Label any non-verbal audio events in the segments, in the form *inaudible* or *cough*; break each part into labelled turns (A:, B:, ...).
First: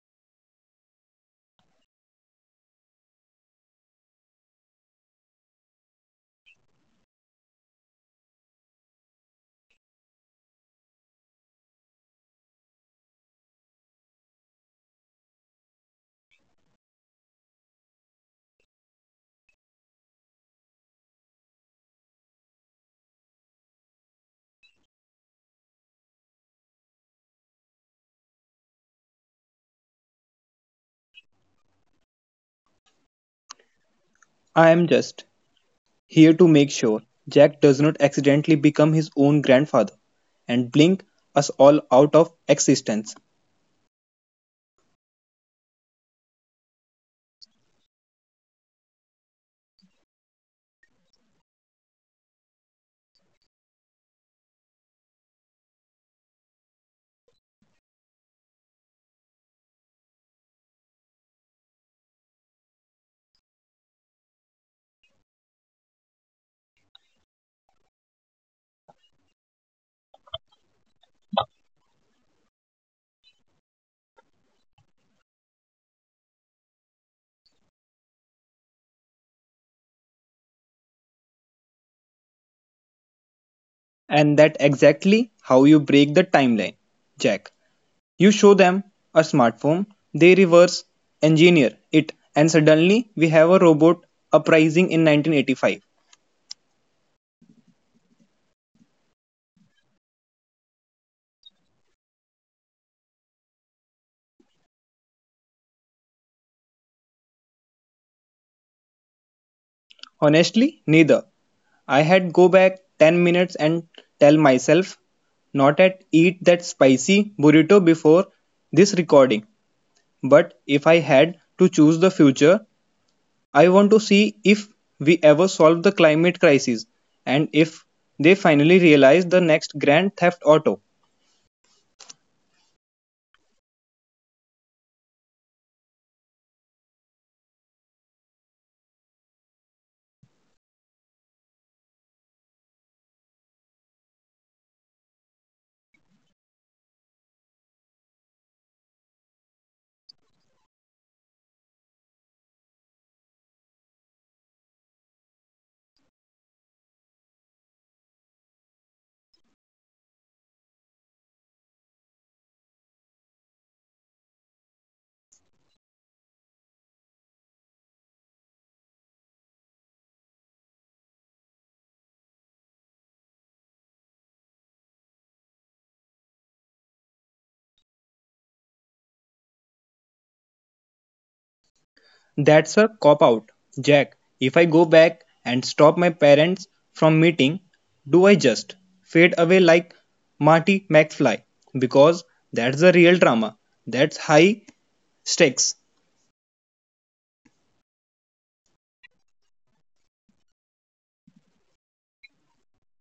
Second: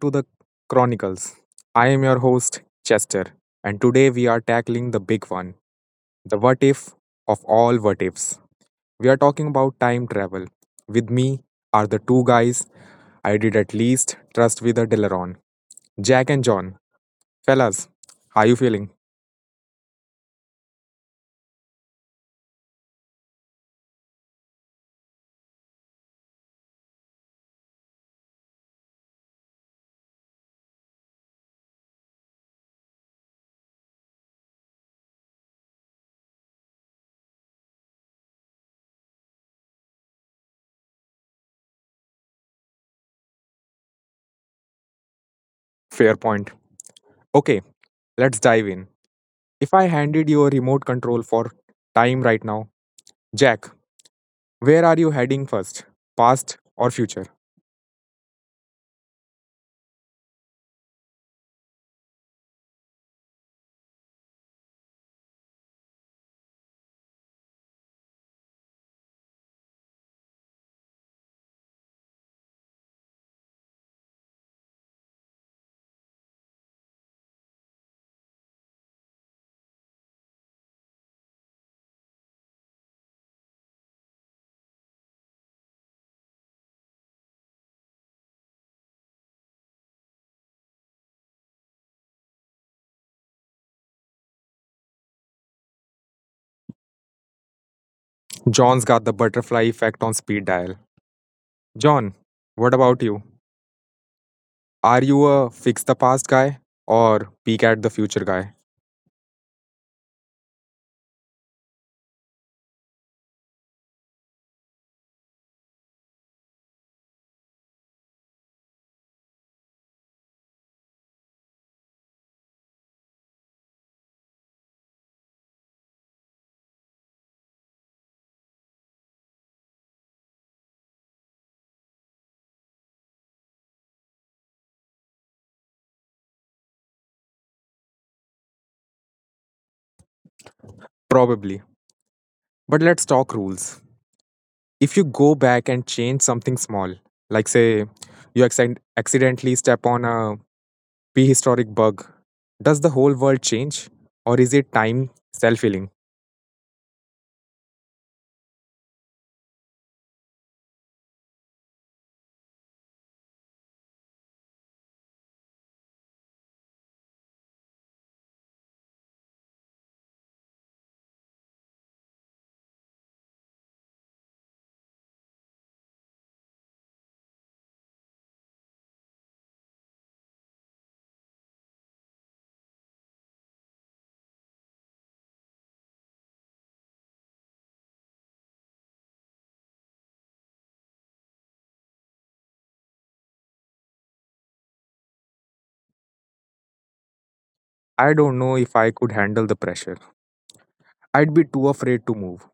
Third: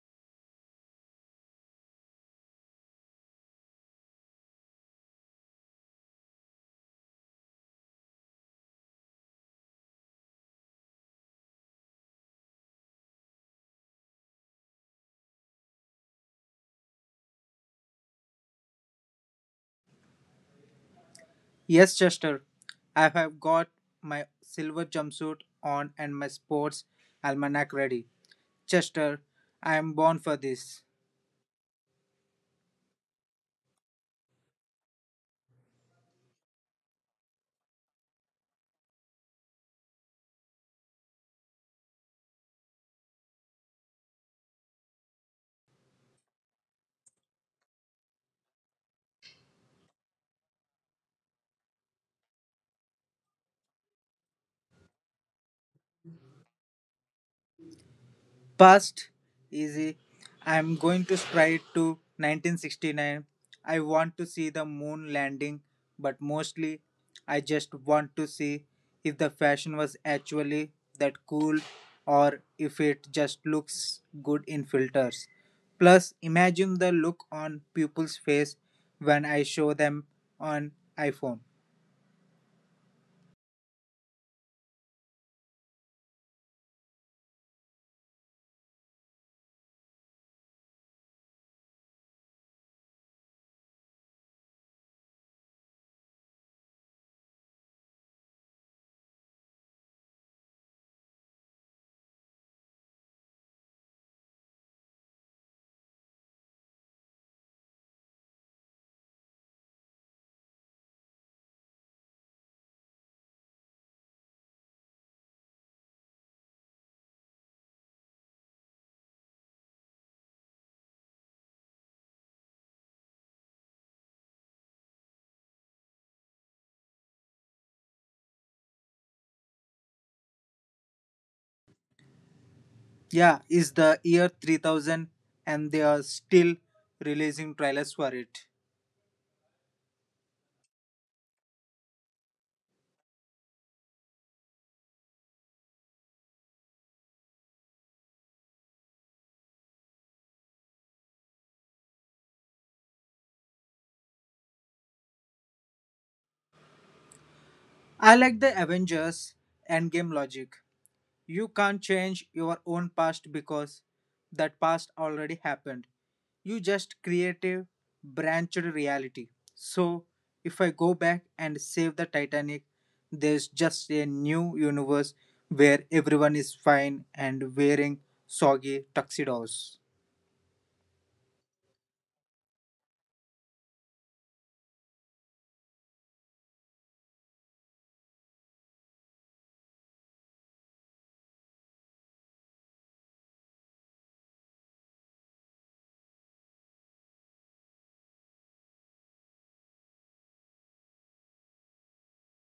A: to the Chronicles. I am your host, Chester, and today we are tackling the big one, the what if of all what ifs. We are talking about time travel. With me are the two guys I did at least trust with a Deleron, Jack and John. Fellas, how you feeling?
B: Yes, Chester, I have got my silver jumpsuit on and my sports almanac ready. Chester, I am born for this.
C: I'm just here to make sure Jack does not accidentally become his own grandfather and blink us all out of existence.
A: Fair point. Okay, let's dive in. If I handed you a remote control for time right now, Jack, where are you heading first? Past or future?
B: Past, easy. I'm going to stride to 1969. I want to see the moon landing, but mostly I just want to see if the fashion was actually that cool or if it just looks good in filters. Plus, imagine the look on people's face when I show them on iPhone.
C: And that's exactly how you break the timeline, Jack. You show them a smartphone, they reverse engineer it, and suddenly we have a robot uprising in 1985.
A: John's got the butterfly effect on speed dial. John, what about you? Are you a fix the past guy or peek at the future guy?
C: Honestly, neither. I had go back 10 minutes and tell myself not to eat that spicy burrito before this recording. But if I had to choose the future, I want to see if we ever solve the climate crisis and if they finally realize the next Grand Theft Auto.
B: Yeah, is the year 3000 and they are still releasing trailers for it.
A: Probably. But let's talk rules. If you go back and change something small, like say you accidentally step on a prehistoric bug, does the whole world change? Or is it time self healing?
B: I like the Avengers endgame logic. You can't change your own past because that past already happened. You just create a branched reality. So if I go back and save the Titanic, there's just a new universe where everyone is fine and wearing soggy tuxedos.
C: That's a cop out. Jack, if I go back and stop my parents from meeting, do I just fade away like Marty McFly? Because that's the real drama. That's high stakes.
A: I don't know if I could handle the pressure. I'd be too afraid to move.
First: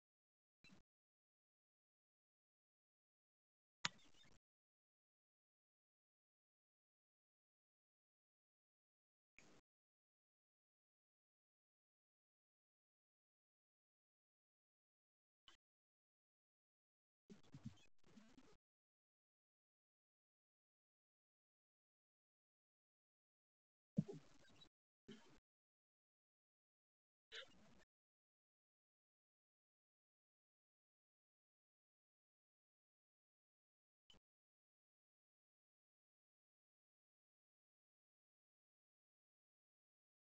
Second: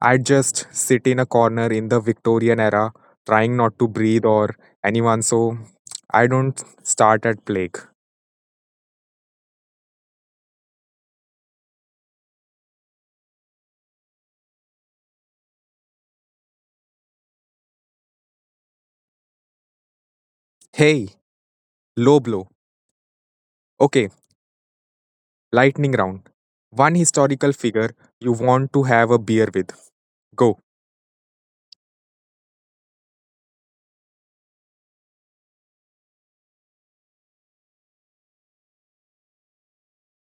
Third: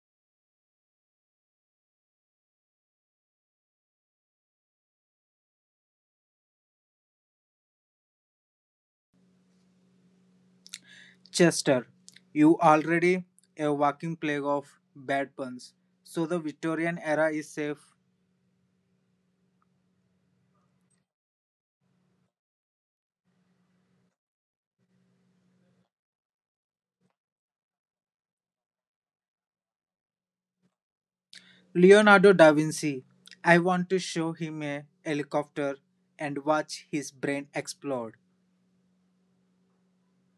A: I'd just sit in a corner in the Victorian era, trying not to breathe or anyone so I don't start at plague.
B: Chester, you already a walking plague of bad puns. So the Victorian era is safe.
A: Hey, low blow. Okay, lightning round. One historical figure you want to have a beer with. Go.
B: Leonardo da Vinci. I want to show him a helicopter and watch his brain explode.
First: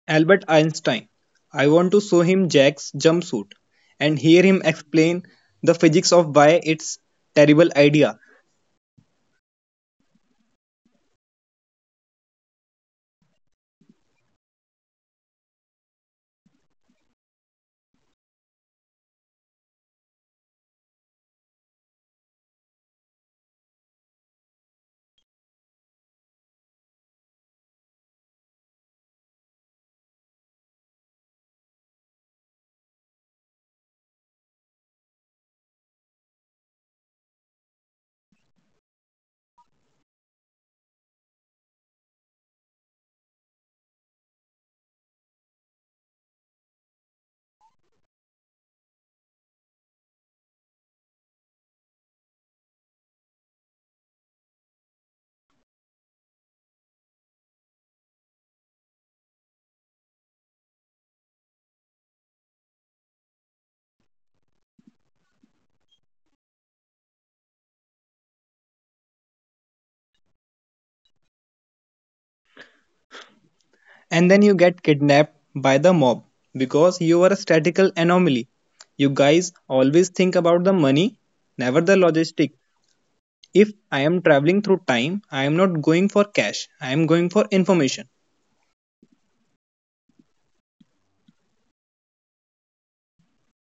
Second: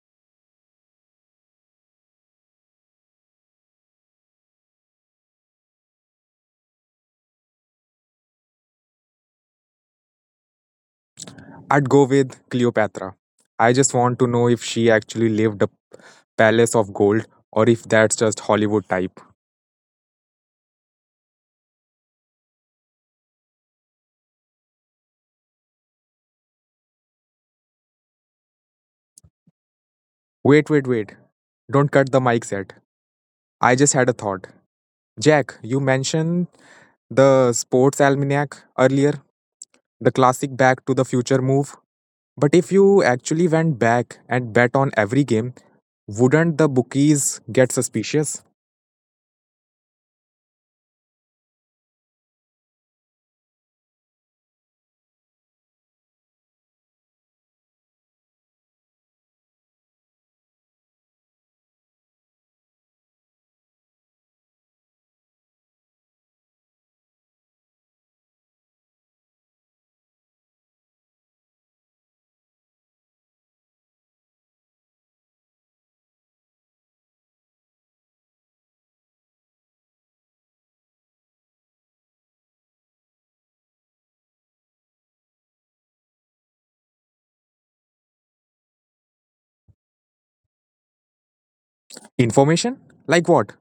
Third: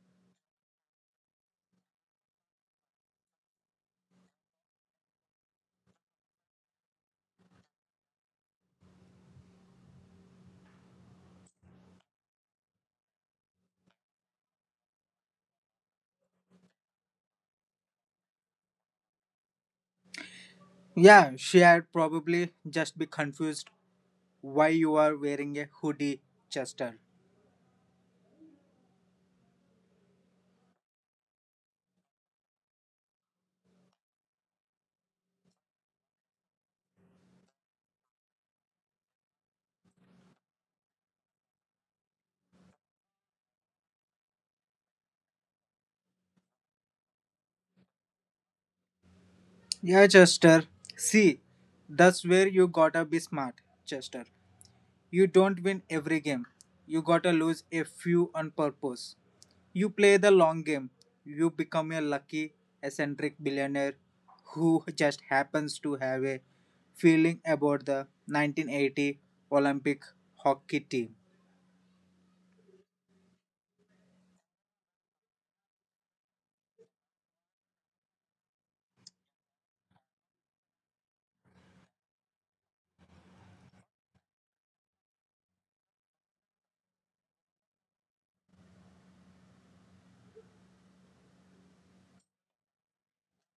C: Albert Einstein. I want to show him Jack's jumpsuit and hear him explain the physics of why it's terrible idea.
A: I'd go with Cleopatra. I just want to know if she actually lived a palace of gold or if that's just Hollywood type.
B: Yeah, she had probably just be confused why you are wearing a hoodie, Chester.
A: Wait, wait, wait. Don't cut the mics yet. I just had a thought. Jack, you mentioned the sports almanac earlier, the classic back to the future move. But if you actually went back and bet on every game, wouldn't the bookies get suspicious?
B: Yeah, Chester. See, that's where you gotta be smart, Chester. You don't win every game. You gotta lose a few on purpose. You play the long game. You become a lucky, eccentric billionaire who just happens to have a feeling about the 1980 Olympic hockey team.
C: And then you get kidnapped by the mob because you are a statistical anomaly. You guys always think about the money, never the logistic. If I am traveling through time, I am not going for cash. I am going for information.
A: Information? Like what?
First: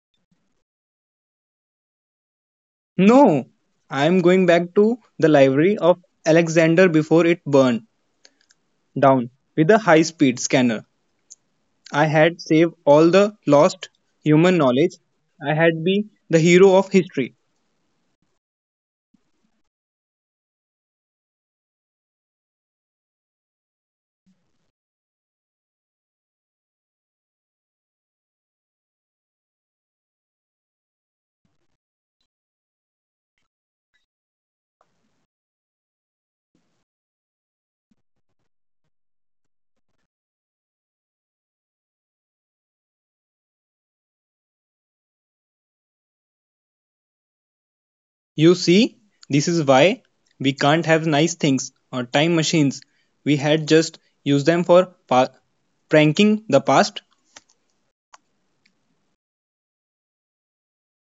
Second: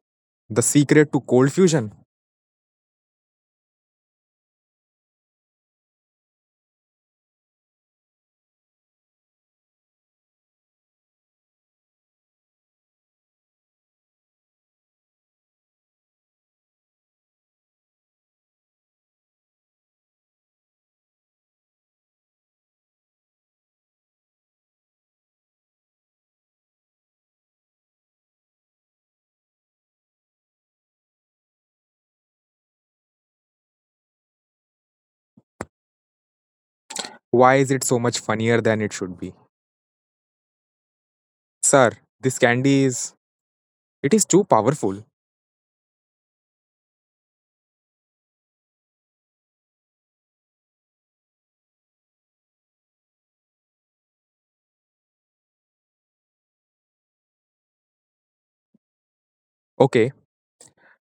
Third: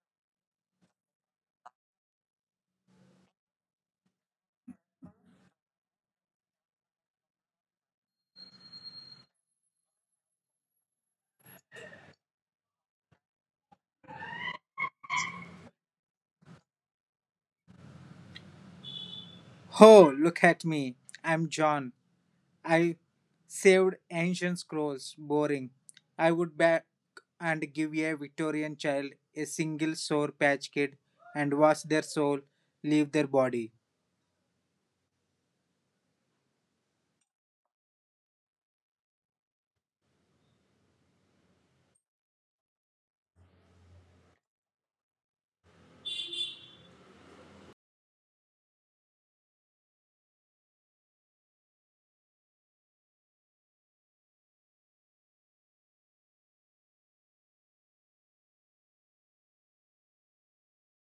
A: The secret to cold fusion?
C: No, I am going back to the library of Alexander before it burned down with a high speed scanner. I had saved all the lost human knowledge. I had been the hero of history.
B: Oh, look at me. I'm John. I saved ancient scrolls, boring. I would back and give a Victorian child a single sore patch kid and wash their soul, leave their body.
A: Why is it so much funnier than it should be? Sir, this candy is. It is too powerful.
C: You see, this is why we can't have nice things or time machines. We had just used them for pranking the past.
A: Okay,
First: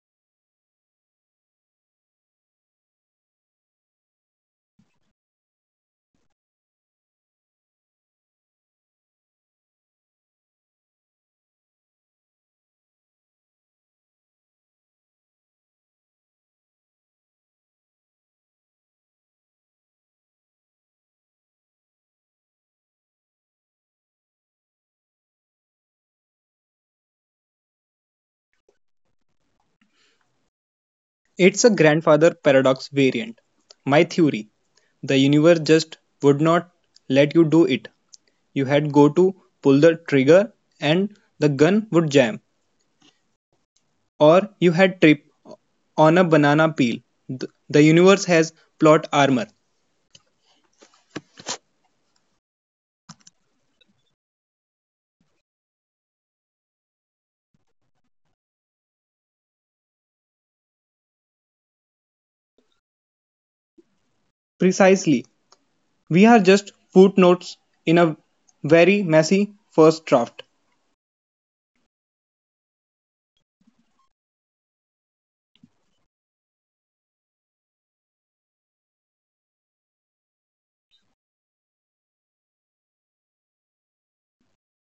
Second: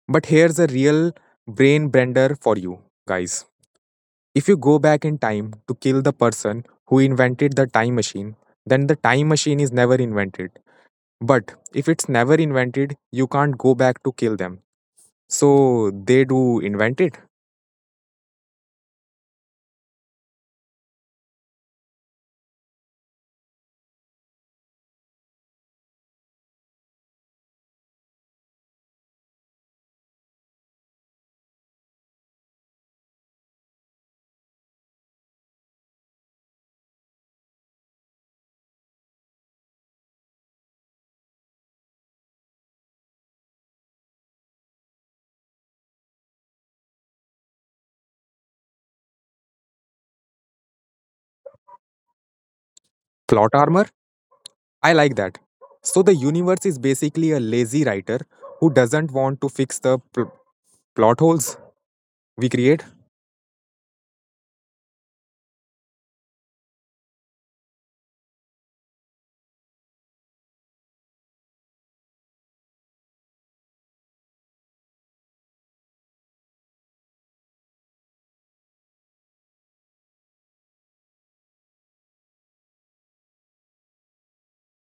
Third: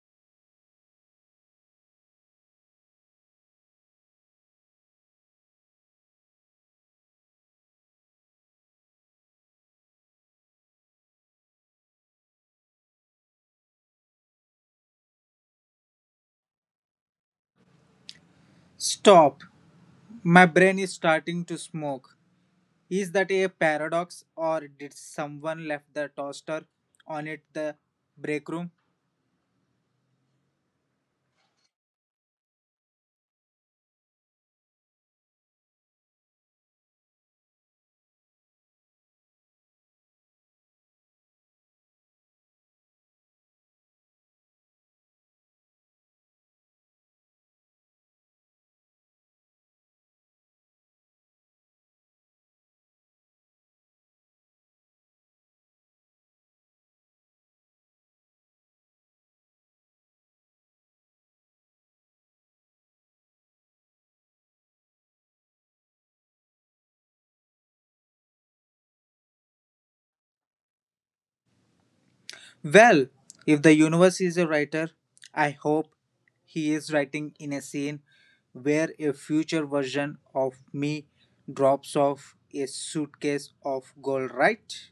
A: but here's a real brain bender for you, guys. If you go back in time to kill the person who invented the time machine, then the time machine is never invented. But if it's never invented, you can't go back to kill them. So they do invent it.
B: Stop! My brain is starting to smoke. Is that a paradox or did someone left the toaster on at the break room?
C: It's a grandfather paradox variant. My theory the universe just would not let you do it. You had go to pull the trigger and the gun would jam, or you had tripped on a banana peel. The universe has plot armor.
A: Plot armor? I like that. So the universe is basically a lazy writer who doesn't want to fix the plot holes we create.
C: Precisely. We are just footnotes in a very messy first draft.
B: Well, if the universe is a writer, I hope he is writing in a scene where a future version of me drops off a suitcase of gold, right?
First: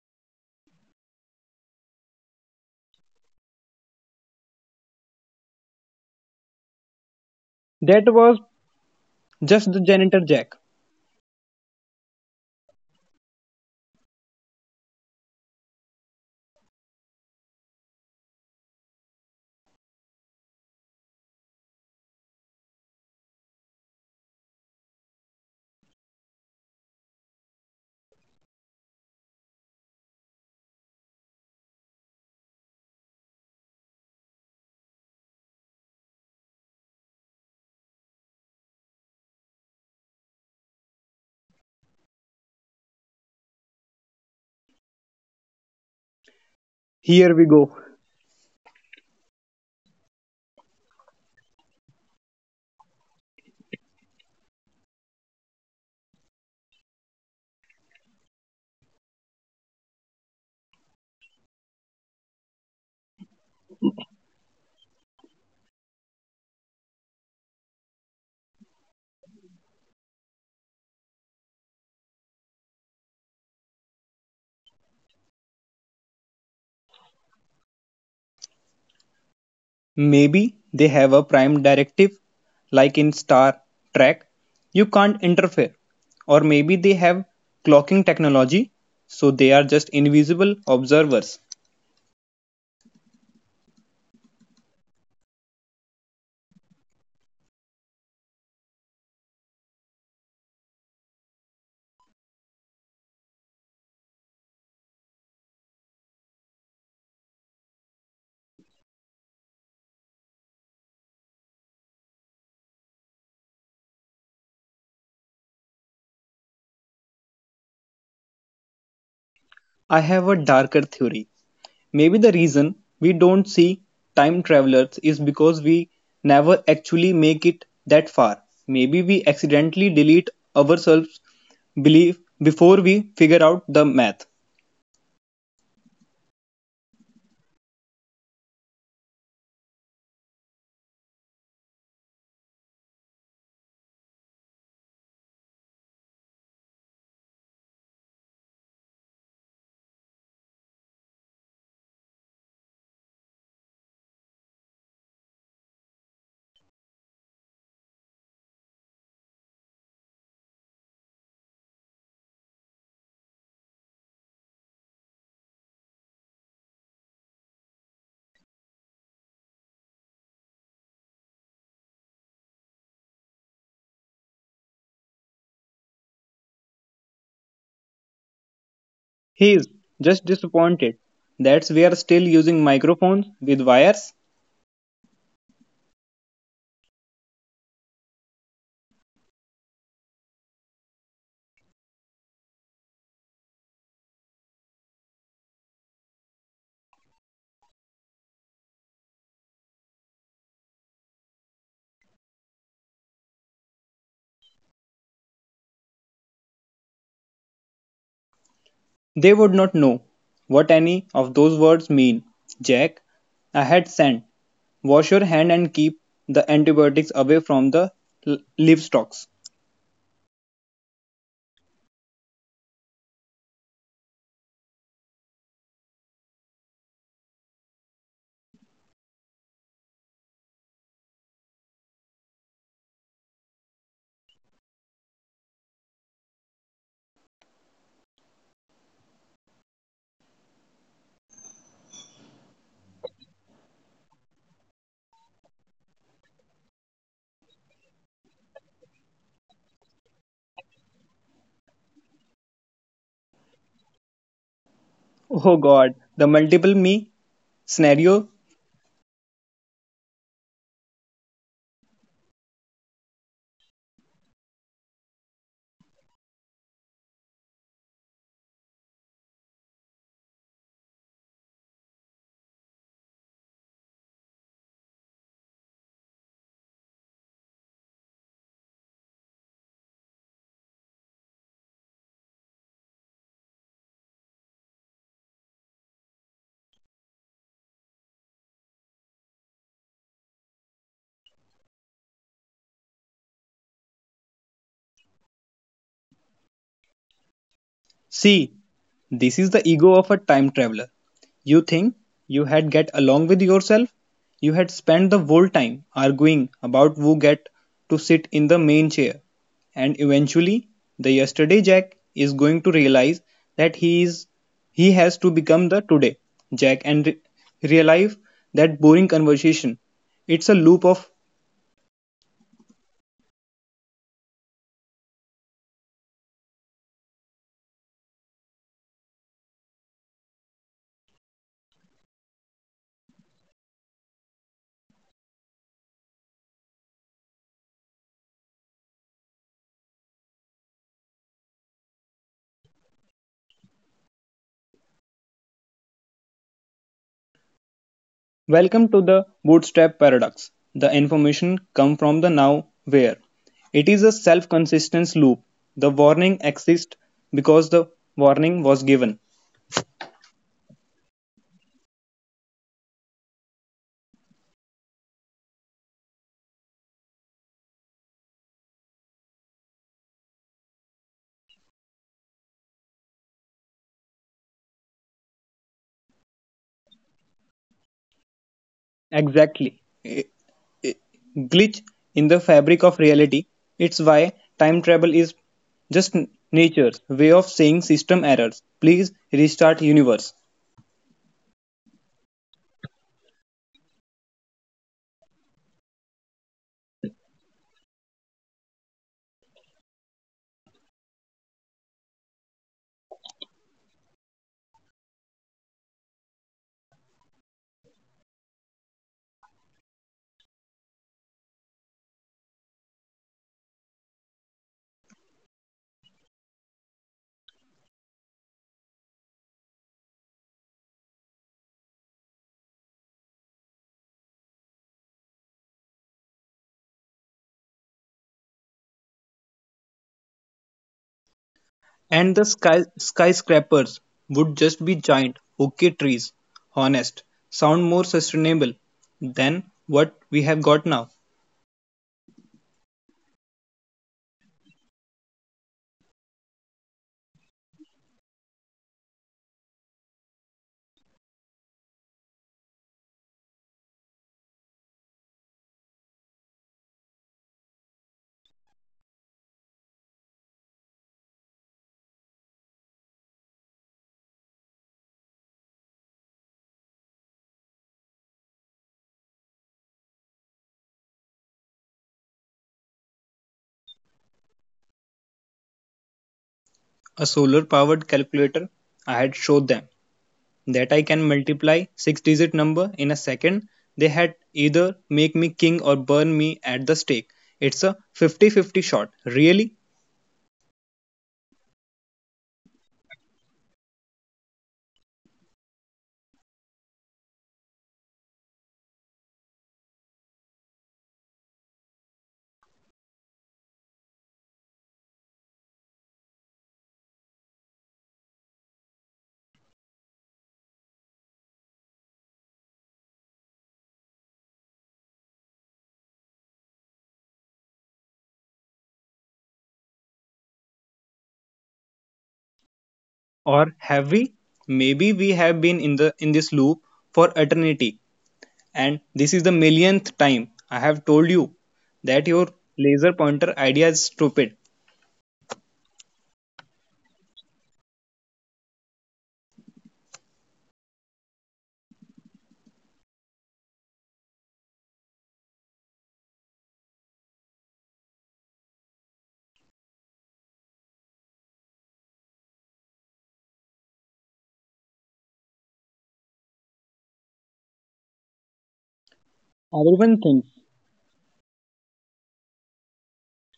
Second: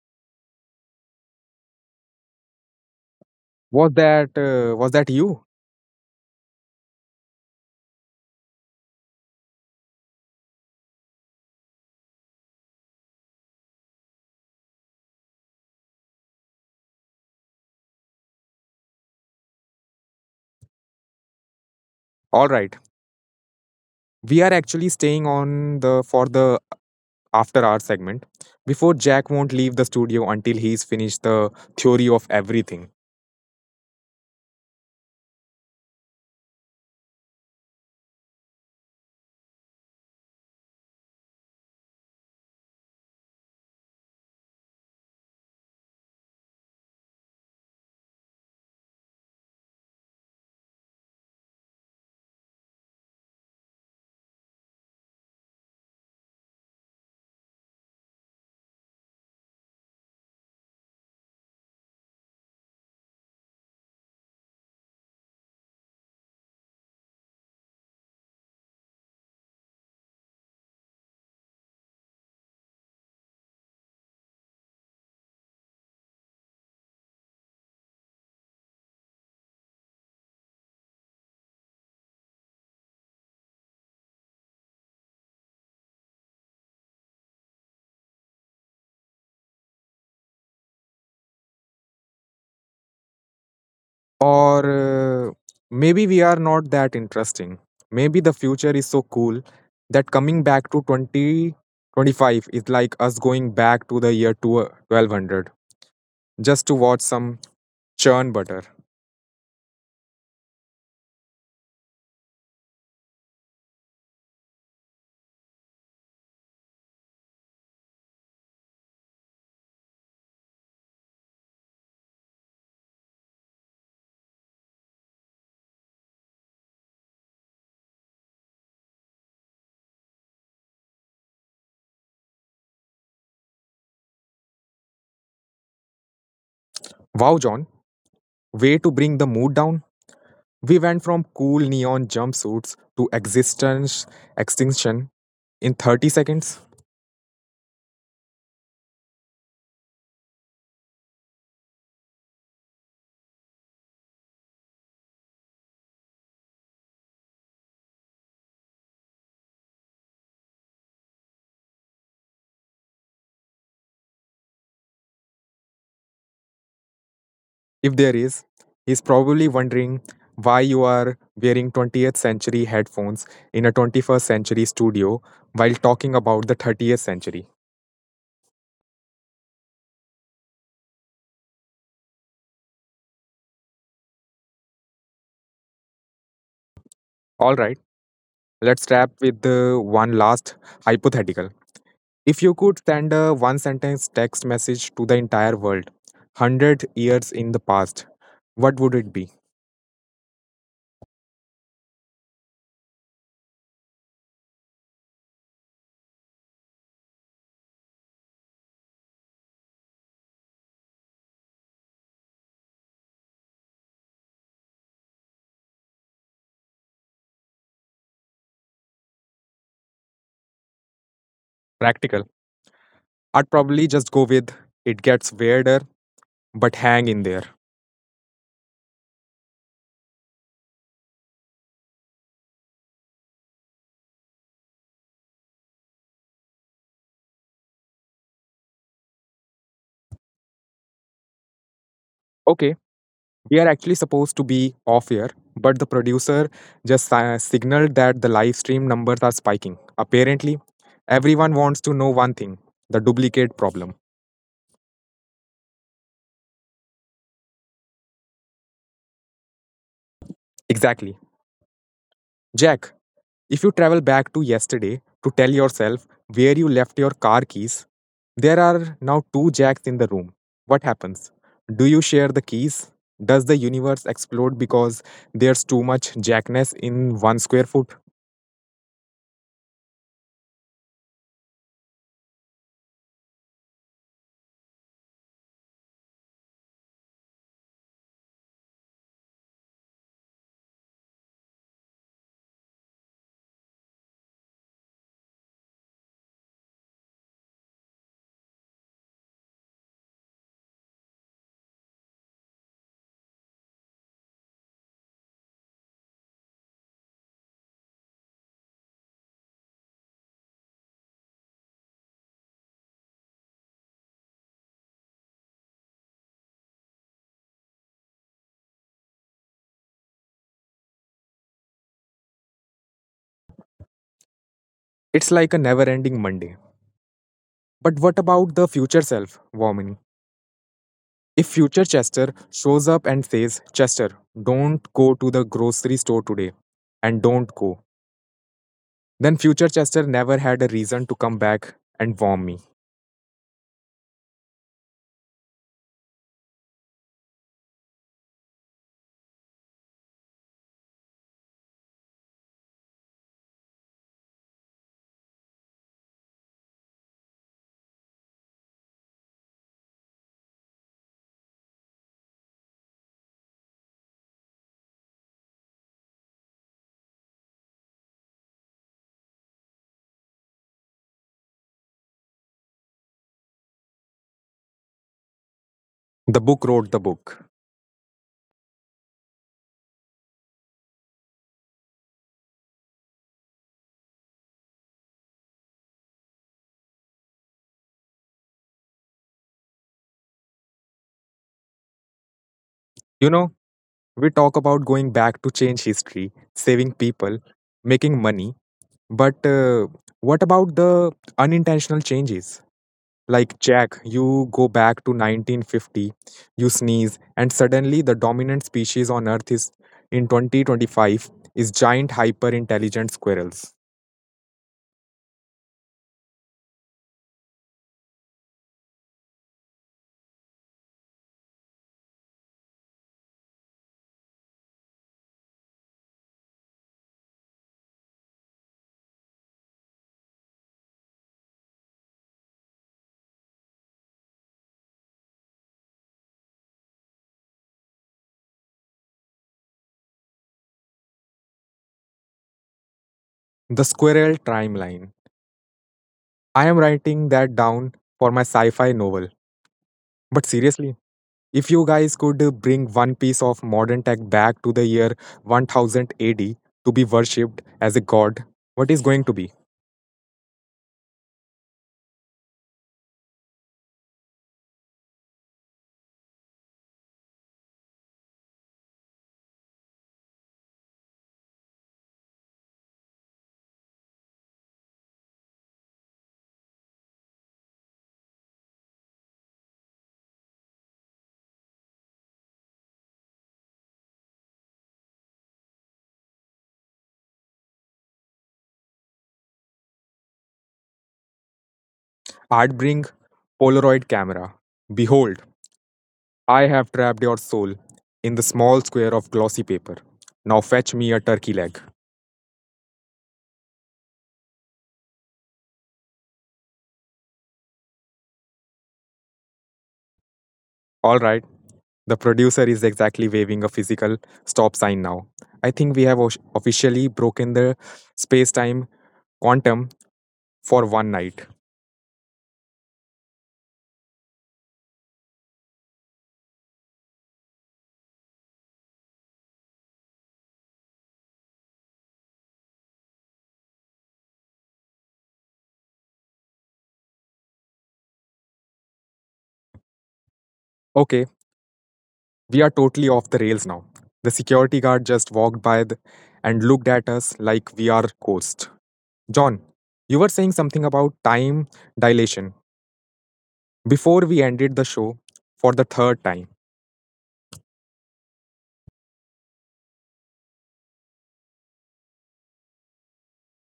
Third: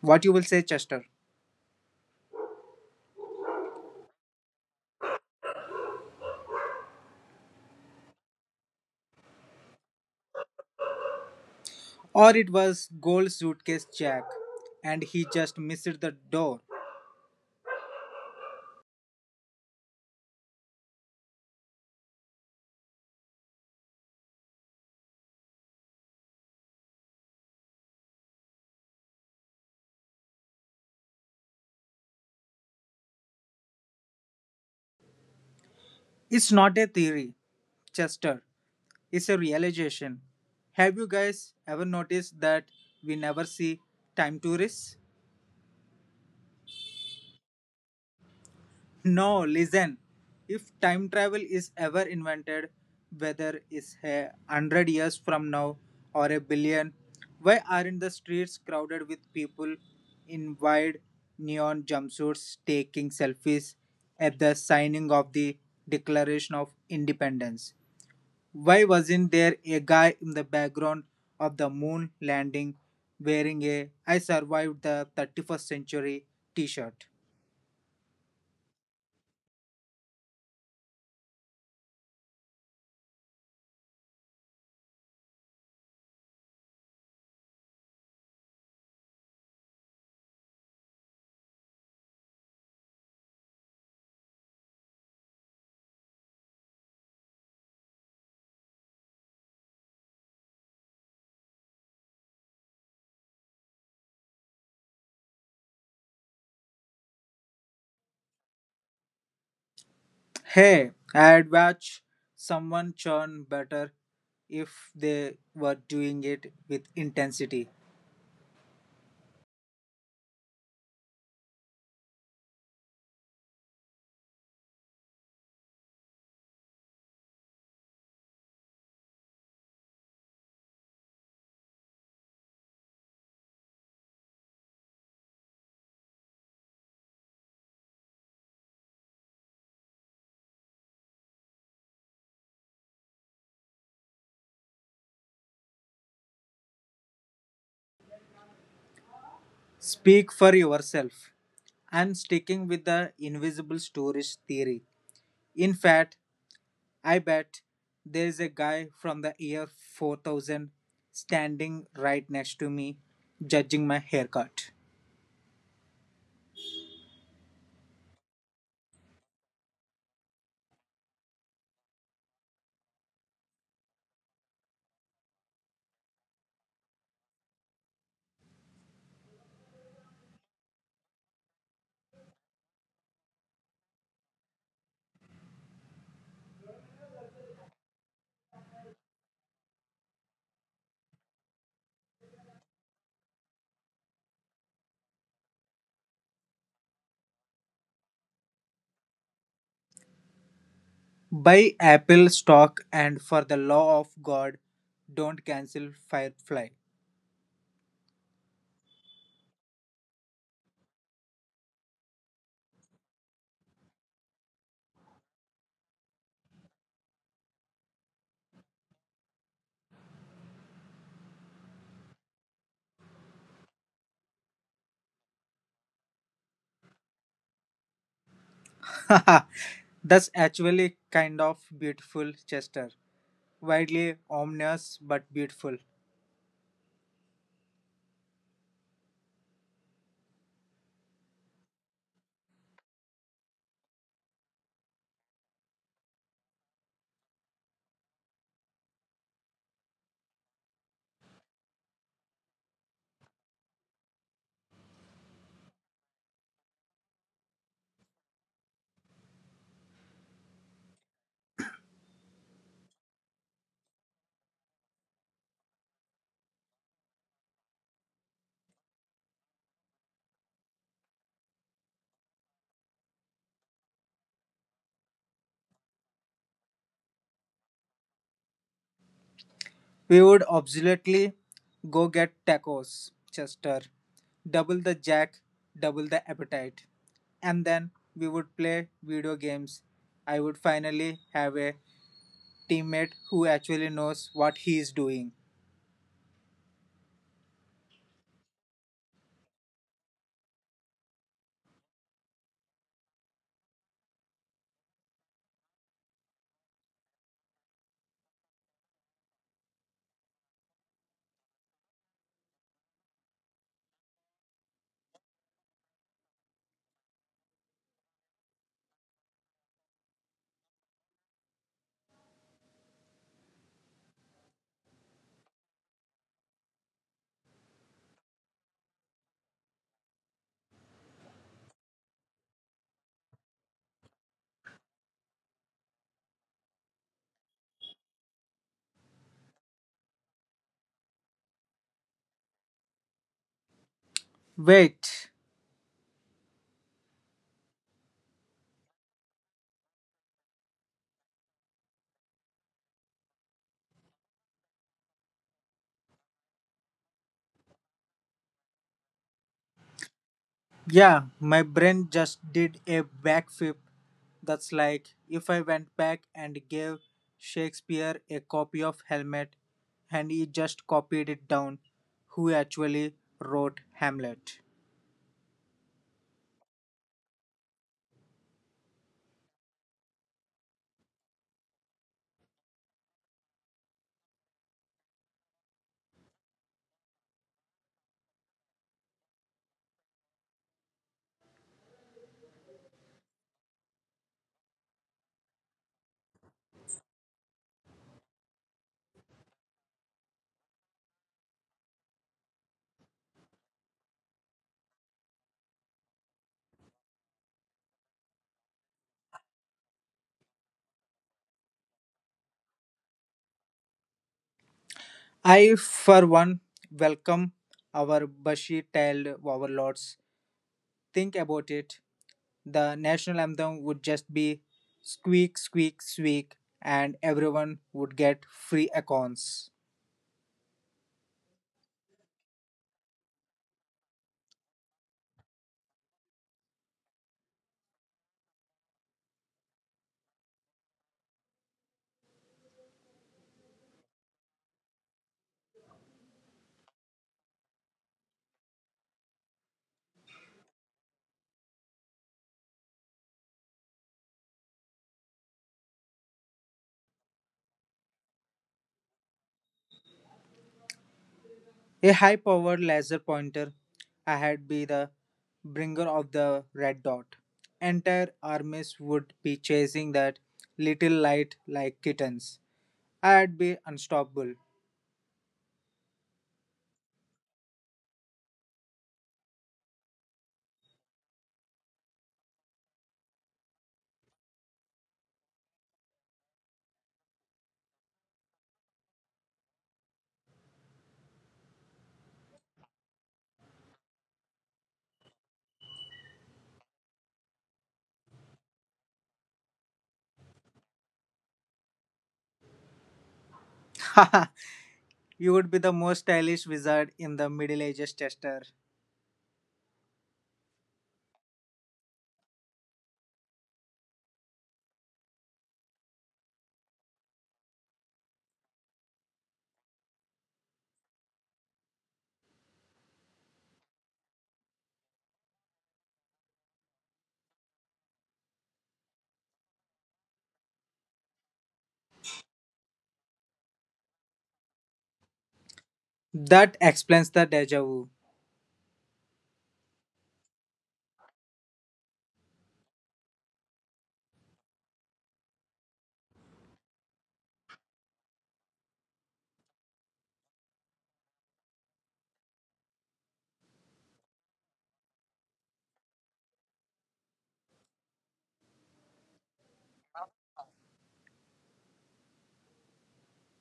B: What you will say, Chester?
A: Was that you?
C: That was just the janitor jack.
B: Or it was gold suitcase Jack and he just missed the door.
A: All right. We are actually staying on the for the after our segment before Jack won't leave the studio until he's finished the theory of everything.
B: It's not a theory, Chester. It's a realization. Have you guys ever noticed that we never see time tourists?
C: Here we go.
B: No, listen. If time travel is ever invented, whether it's a hundred years from now or a billion, why aren't the streets crowded with people in wide neon jumpsuits taking selfies at the signing of the Declaration of Independence? Why wasn't there a guy in the background of the moon landing wearing a I survived the 31st century t shirt?
C: Maybe they have a prime directive, like in Star Trek. You can't interfere. Or maybe they have clocking technology, so they are just invisible observers.
A: Or maybe we are not that interesting. Maybe the future is so cool that coming back to 2025 is like us going back to the year 2 1200 just to watch some churn butter.
B: Hey, I'd watch someone churn better if they were doing it with intensity.
C: I have a darker theory. Maybe the reason we don't see time travelers is because we never actually make it that far. Maybe we accidentally delete ourselves belief before we figure out the math.
A: Wow, John, way to bring the mood down. We went from cool neon jumpsuits to existence extinction in 30 seconds.
B: Speak for yourself. I'm sticking with the invisible storage theory. In fact, I bet there's a guy from the year 4000 standing right next to me judging my haircut.
A: If there is, he's probably wondering why you are wearing 20th century headphones in a 21st century studio while talking about the 30th century.
C: He is just disappointed that we are still using microphones with wires.
A: All right, let's wrap with one last hypothetical. If you could send a one sentence text message to the entire world, 100 years in the past, what would it be?
B: Buy Apple stock and for the law of God, don't cancel Firefly.
C: They would not know what any of those words mean. Jack, I had sent. Wash your hand and keep the antibiotics away from the livestock.
A: Practical. I'd probably just go with it gets weirder, but hang in there.
B: *laughs* That's actually kind of beautiful, Chester. Wildly ominous, but beautiful.
A: Okay, we are actually supposed to be off air, but the producer just signaled that the live stream numbers are spiking. Apparently, everyone wants to know one thing, the duplicate problem.
C: Oh God, the multiple me scenario.
A: Exactly. Jack, if you travel back to yesterday to tell yourself where you left your car keys, there are now two Jacks in the room. What happens? Do you share the keys? Does the universe explode because there's too much Jackness in one square foot?
B: We would absolutely go get tacos, Chester. Double the jack, double the appetite. And then we would play video games. I would finally have a teammate who actually knows what he is doing.
C: C This is the ego of a time traveler. You think you had get along with yourself? You had spent the whole time arguing about who get to sit in the main chair. And eventually the yesterday Jack is going to realize that he is he has to become the today Jack and realize that boring conversation. It's a loop of.
A: It's like a never ending Monday. But what about the future self, Vomini? If future Chester shows up and says, Chester, don't go to the grocery store today, and don't go, then future Chester never had a reason to come back and warn me.
B: Wait.
C: Welcome to the bootstrap paradox. The information comes from the now where. It is a self-consistence loop. The warning exists because the warning was given.
B: Yeah, my brain just did a backflip. That's like if I went back and gave Shakespeare a copy of Hamlet and he just copied it down, who actually wrote Hamlet.
A: The book wrote the book.
C: Exactly. Glitch in the fabric of reality. It's why time travel is just nature's way of saying system errors. Please restart universe.
A: You know, we talk about going back to change history, saving people, making money, but what about the unintentional changes? Like Jack, you go back to 1950, you sneeze, and suddenly the dominant species on Earth is in 2025 is giant hyper intelligent squirrels.
B: I, for one, welcome our bushy tailed overlords. Think about it. The national anthem would just be squeak, squeak, squeak, and everyone would get free accounts.
C: And the sky, skyscrapers would just be giant okay trees. Honest, sound more sustainable than what we have got now.
A: The squirrel timeline. I am writing that down for my sci fi novel. But seriously, if you guys could bring one piece of modern tech back to the year 1000 AD to be worshipped as a god, what is going to be?
B: A high-powered laser pointer ahead be the bringer of the red dot. Entire armies would be chasing that little light like kittens. I'd be unstoppable.
C: A solar powered calculator. I had showed them that I can multiply six digit number in a second. They had either make me king or burn me at the stake. It's a 50-50 shot. Really?
A: I'd bring Polaroid camera. Behold, I have trapped your soul in the small square of glossy paper. Now fetch me a turkey leg.
B: *laughs* you would be the most stylish wizard in the Middle Ages Chester.
A: All right. The producer is exactly waving a physical stop sign now. I think we have officially broken the space time quantum for one night.
C: Or have we? Maybe we have been in the in this loop for eternity. And this is the millionth time I have told you that your laser pointer idea is stupid.
B: That explains the deja vu.
A: Okay, we are totally off the rails now. The security guard just walked by and looked at us like we are ghosts. John, you were saying something about time dilation before we ended the show for the third time.
C: Everyone thinks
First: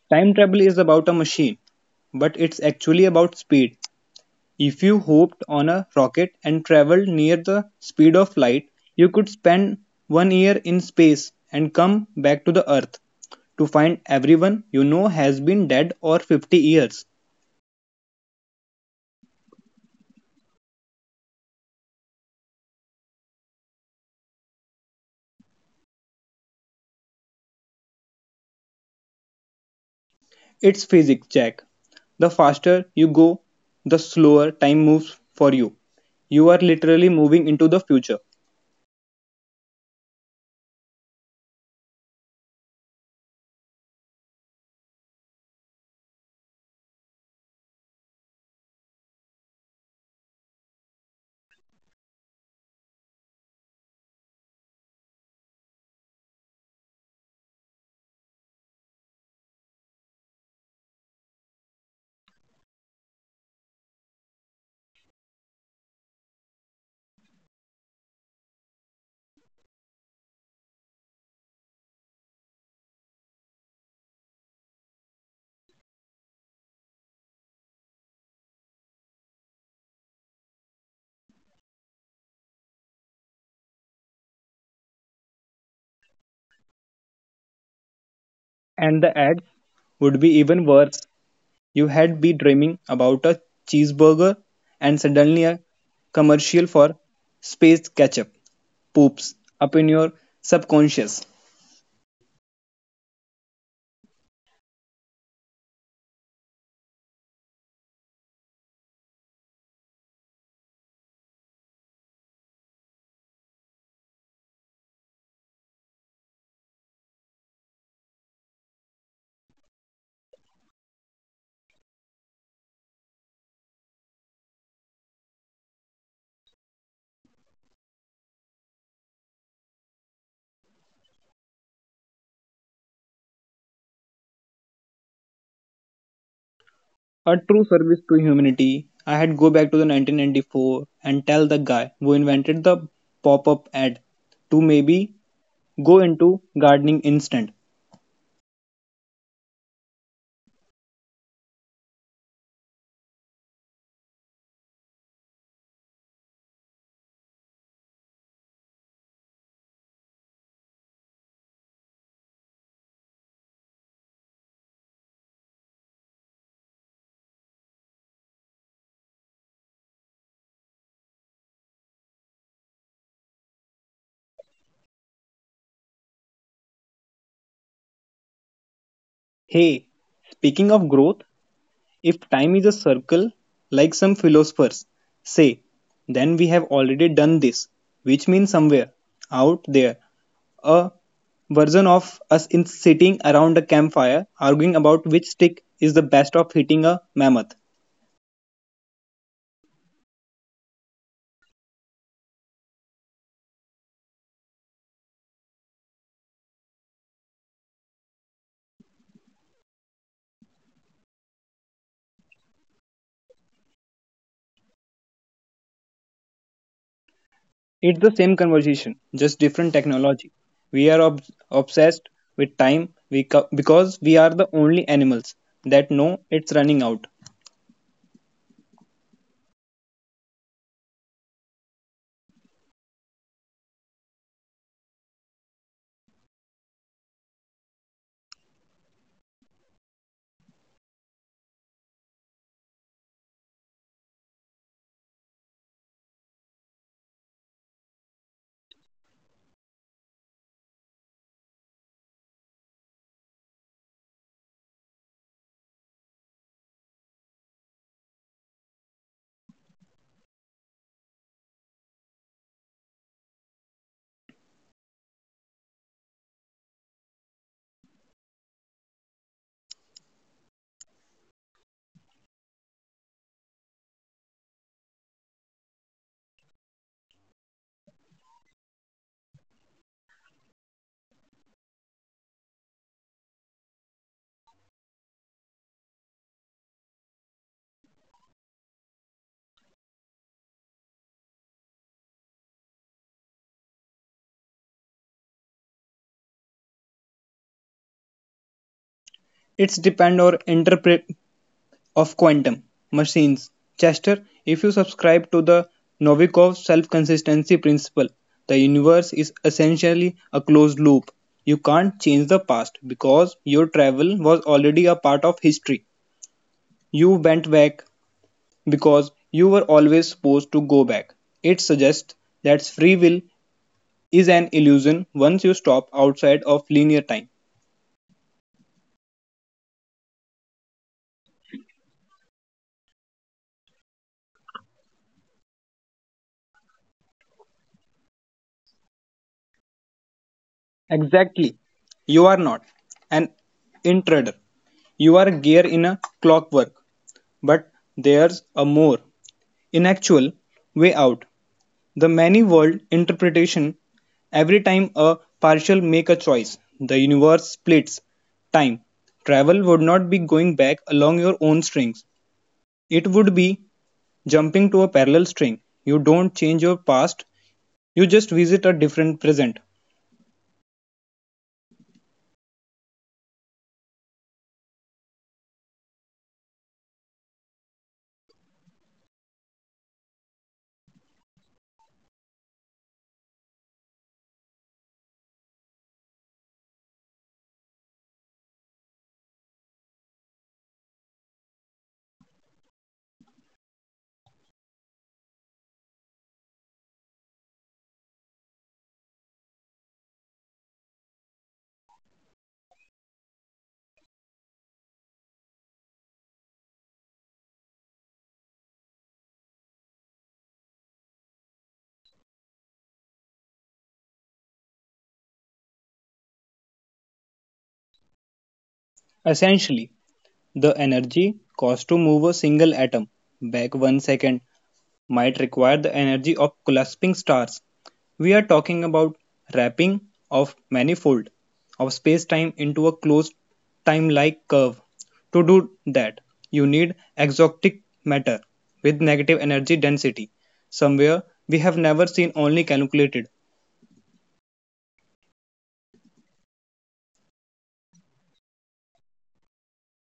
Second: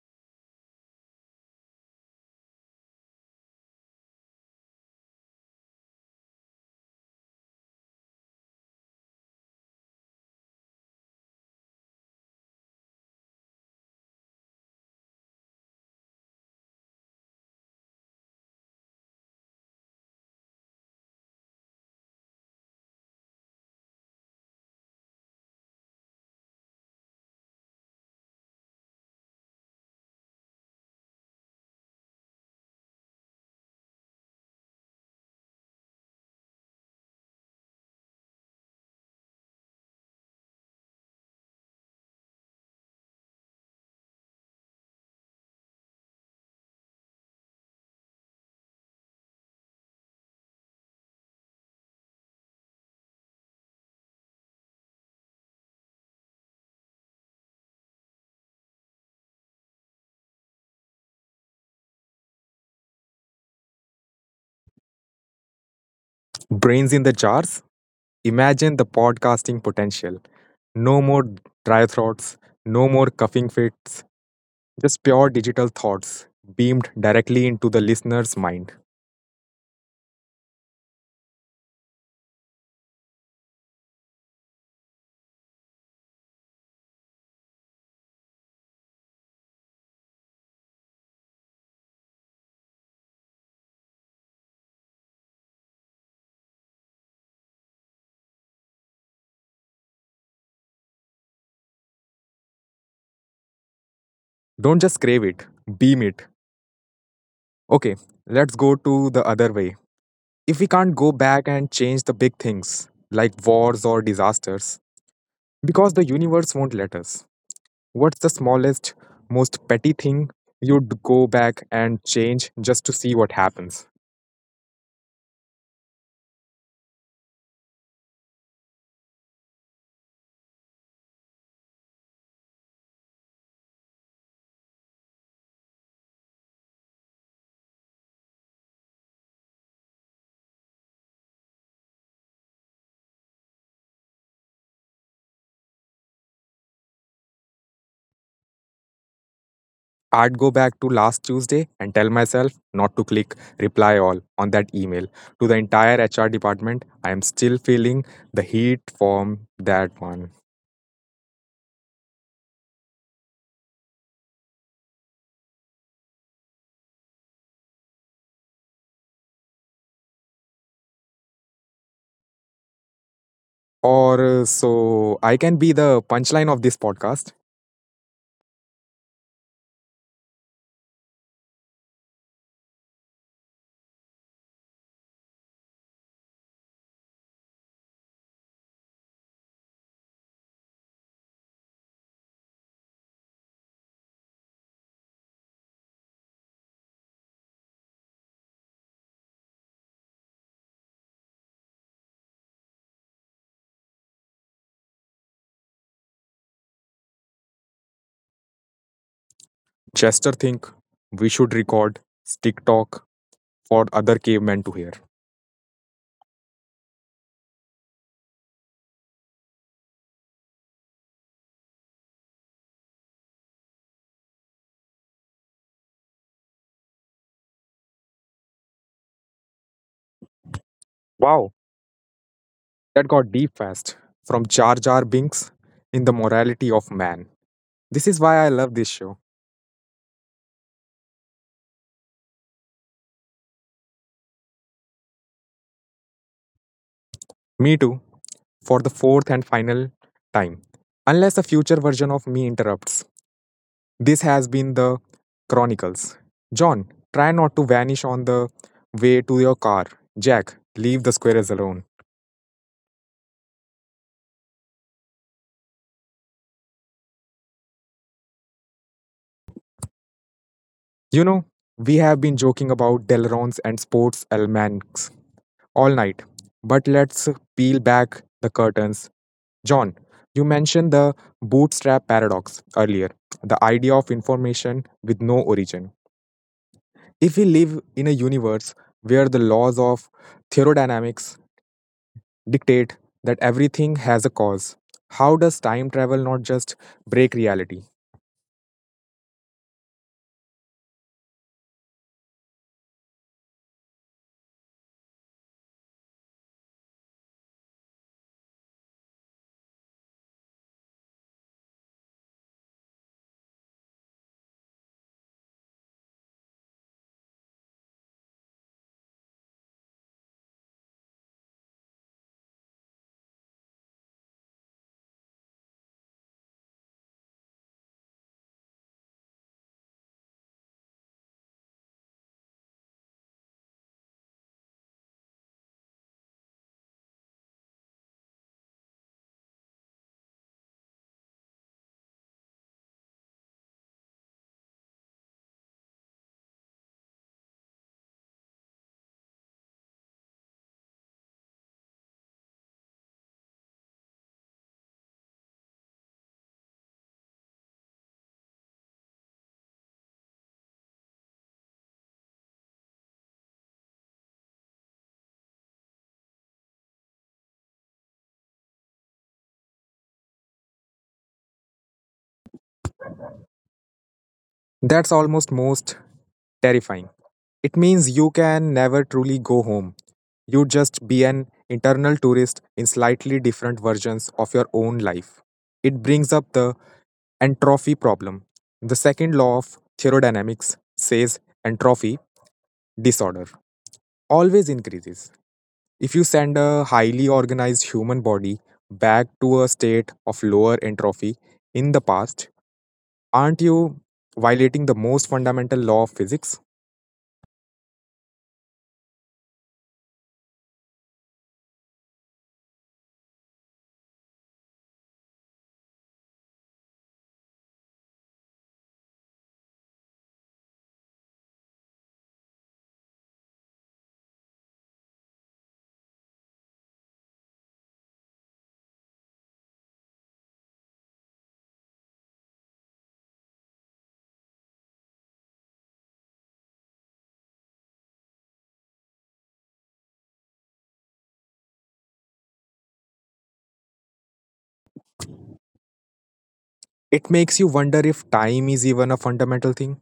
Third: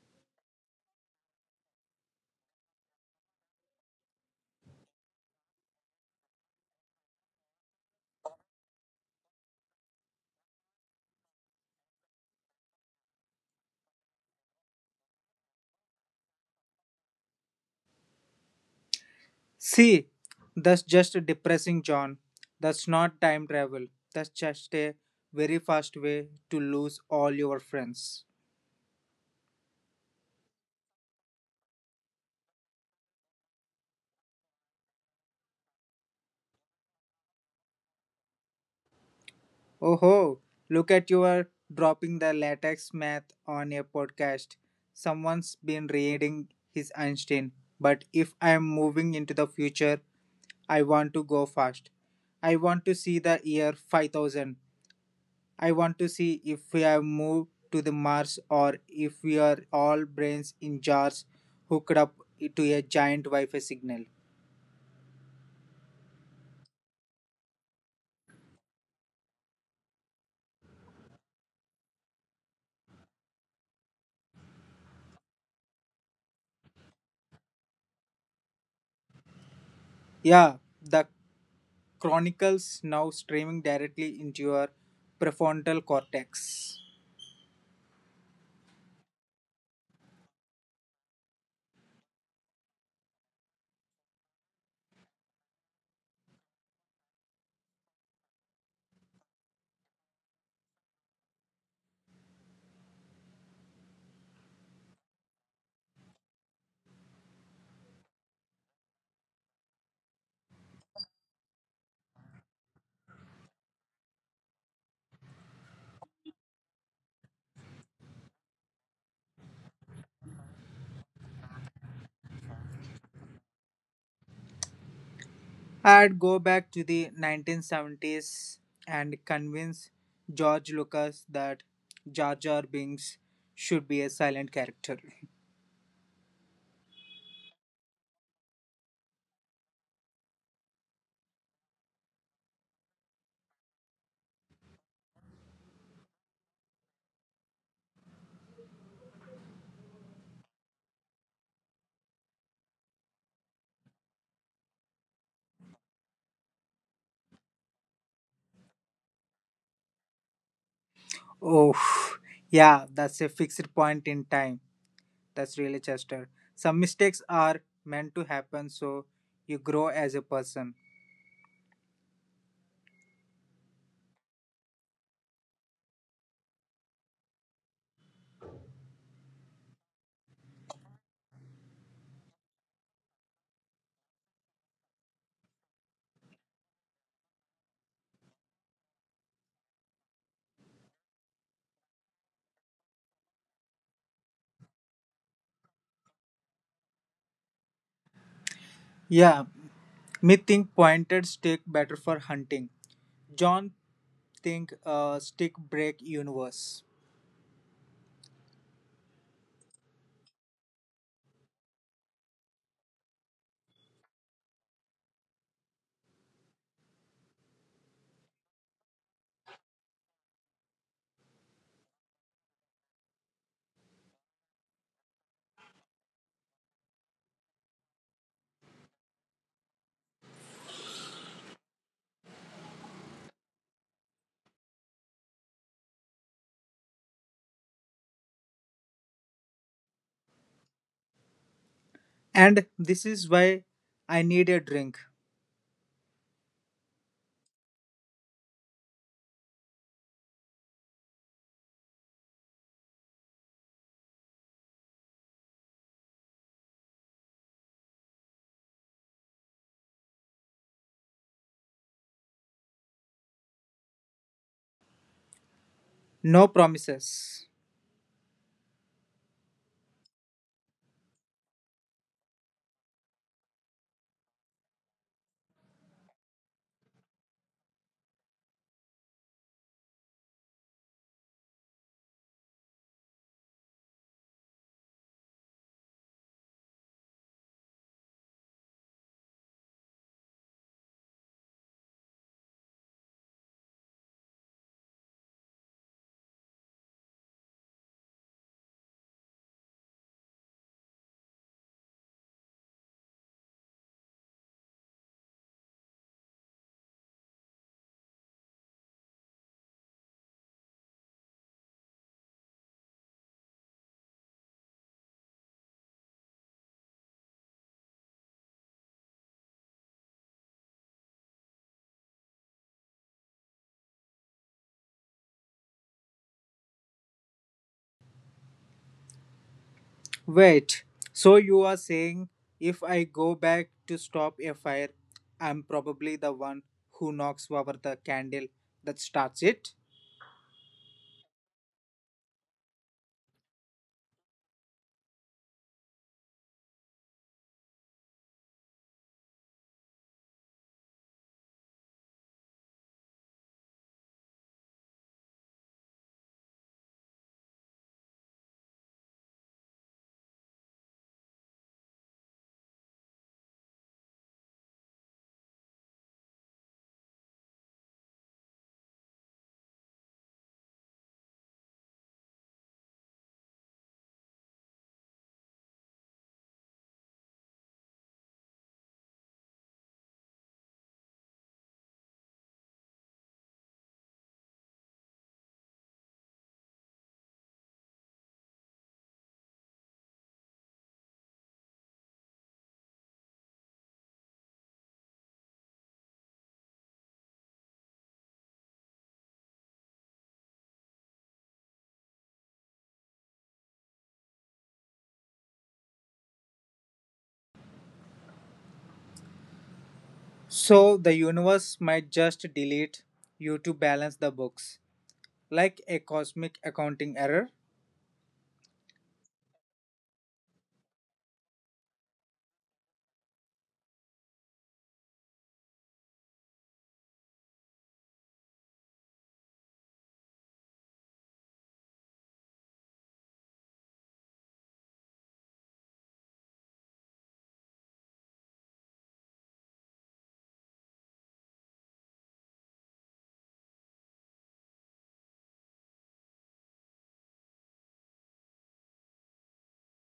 C: time travel is about a machine, but it's actually about speed. If you hopped on a rocket and traveled near the speed of light, you could spend 1 year in space and come back to the earth to find everyone you know has been dead or 50 years.
B: See, that's just depressing, John. That's not time travel. That's just a very fast way to lose all your friends.
C: It's physics, Jack. The faster you go, the slower time moves for you. You are literally moving into the future.
B: Oh, ho! Look at your dropping the latex math on a podcast. Someone's been reading his Einstein. But if I am moving into the future, I want to go fast. I want to see the year 5000. I want to see if we have moved to the Mars or if we are all brains in jars hooked up to a giant Wi Fi signal.
A: Brains in the jars? Imagine the podcasting potential. No more dry throats, no more coughing fits, just pure digital thoughts beamed directly into the listener's mind.
B: Yeah, the Chronicles now streaming directly into your prefrontal cortex.
C: And the ads would be even worse. You had be dreaming about a cheeseburger and suddenly a commercial for space ketchup poops up in your subconscious.
A: Don't just crave it, beam it. Okay, let's go to the other way. If we can't go back and change the big things, like wars or disasters, because the universe won't let us, what's the smallest, most petty thing you'd go back and change just to see what happens?
B: I'd go back to the 1970s and convince George Lucas that Jar Jar Binks should be a silent character.
C: A true service to humanity. I had go back to the 1994 and tell the guy who invented the pop-up ad to maybe go into gardening instant.
A: I'd go back to last Tuesday and tell myself not to click reply all on that email. To the entire HR department, I am still feeling the heat from that one.
B: Oh, yeah, that's a fixed point in time. That's really Chester. Some mistakes are meant to happen so you grow as a person.
A: Or so I can be the punchline of this podcast.
C: Hey, speaking of growth, if time is a circle, like some philosophers say, then we have already done this, which means somewhere out there, a version of us in sitting around a campfire arguing about which stick is the best of hitting a mammoth.
B: Yeah, me think pointed stick better for hunting. John think stick break universe.
A: Chester think we should record stick talk for other cavemen to hear.
C: It's the same conversation, just different technology. We are obsessed with time because we are the only animals that know it's running out.
A: Wow, that got deep fast. From Jar Jar Binks in the morality of man. This is why I love this show.
B: And this is why I need a drink.
A: Me too, for the fourth and final time. Unless a future version of me interrupts. This has been the Chronicles. John, try not to vanish on the way to your car. Jack, leave the squirrels alone.
B: No promises.
A: You know, we have been joking about Delrons and sports almanacs all night, but let's peel back the curtains. John, you mentioned the bootstrap paradox earlier, the idea of information with no origin. If we live in a universe where the laws of thermodynamics dictate that everything has a cause, how does time travel not just break reality?
C: It's depend or interpret of quantum machines. Chester, if you subscribe to the Novikov self-consistency principle, the universe is essentially a closed loop. You can't change the past because your travel was already a part of history. You went back because you were always supposed to go back. It suggests that free will is an illusion once you stop outside of linear time.
B: Wait, so you are saying if I go back to stop a fire, I'm probably the one who knocks over the candle that starts it?
C: Exactly. You are not an intruder. You are gear in a clockwork, but there's a more inactual way out. The many world interpretation every time a partial make a choice, the universe splits. Time travel would not be going back along your own strings. It would be jumping to a parallel string. You don't change your past, you just visit a different present.
A: That's almost most terrifying. It means you can never truly go home. You just be an internal tourist in slightly different versions of your own life. It brings up the entropy problem. The second law of thermodynamics says entropy disorder always increases. If you send a highly organized human body back to a state of lower entropy in the past, aren't you violating the most fundamental law of physics?
B: So the universe might just delete you to balance the books, like a cosmic accounting error.
C: Essentially, the energy cost to move a single atom back 1 second might require the energy of collapsing stars. We are talking about wrapping of manifold of space-time into a closed time-like curve. To do that, you need exotic matter with negative energy density. Somewhere we have never seen only calculated.
A: It makes you wonder if time is even a fundamental thing.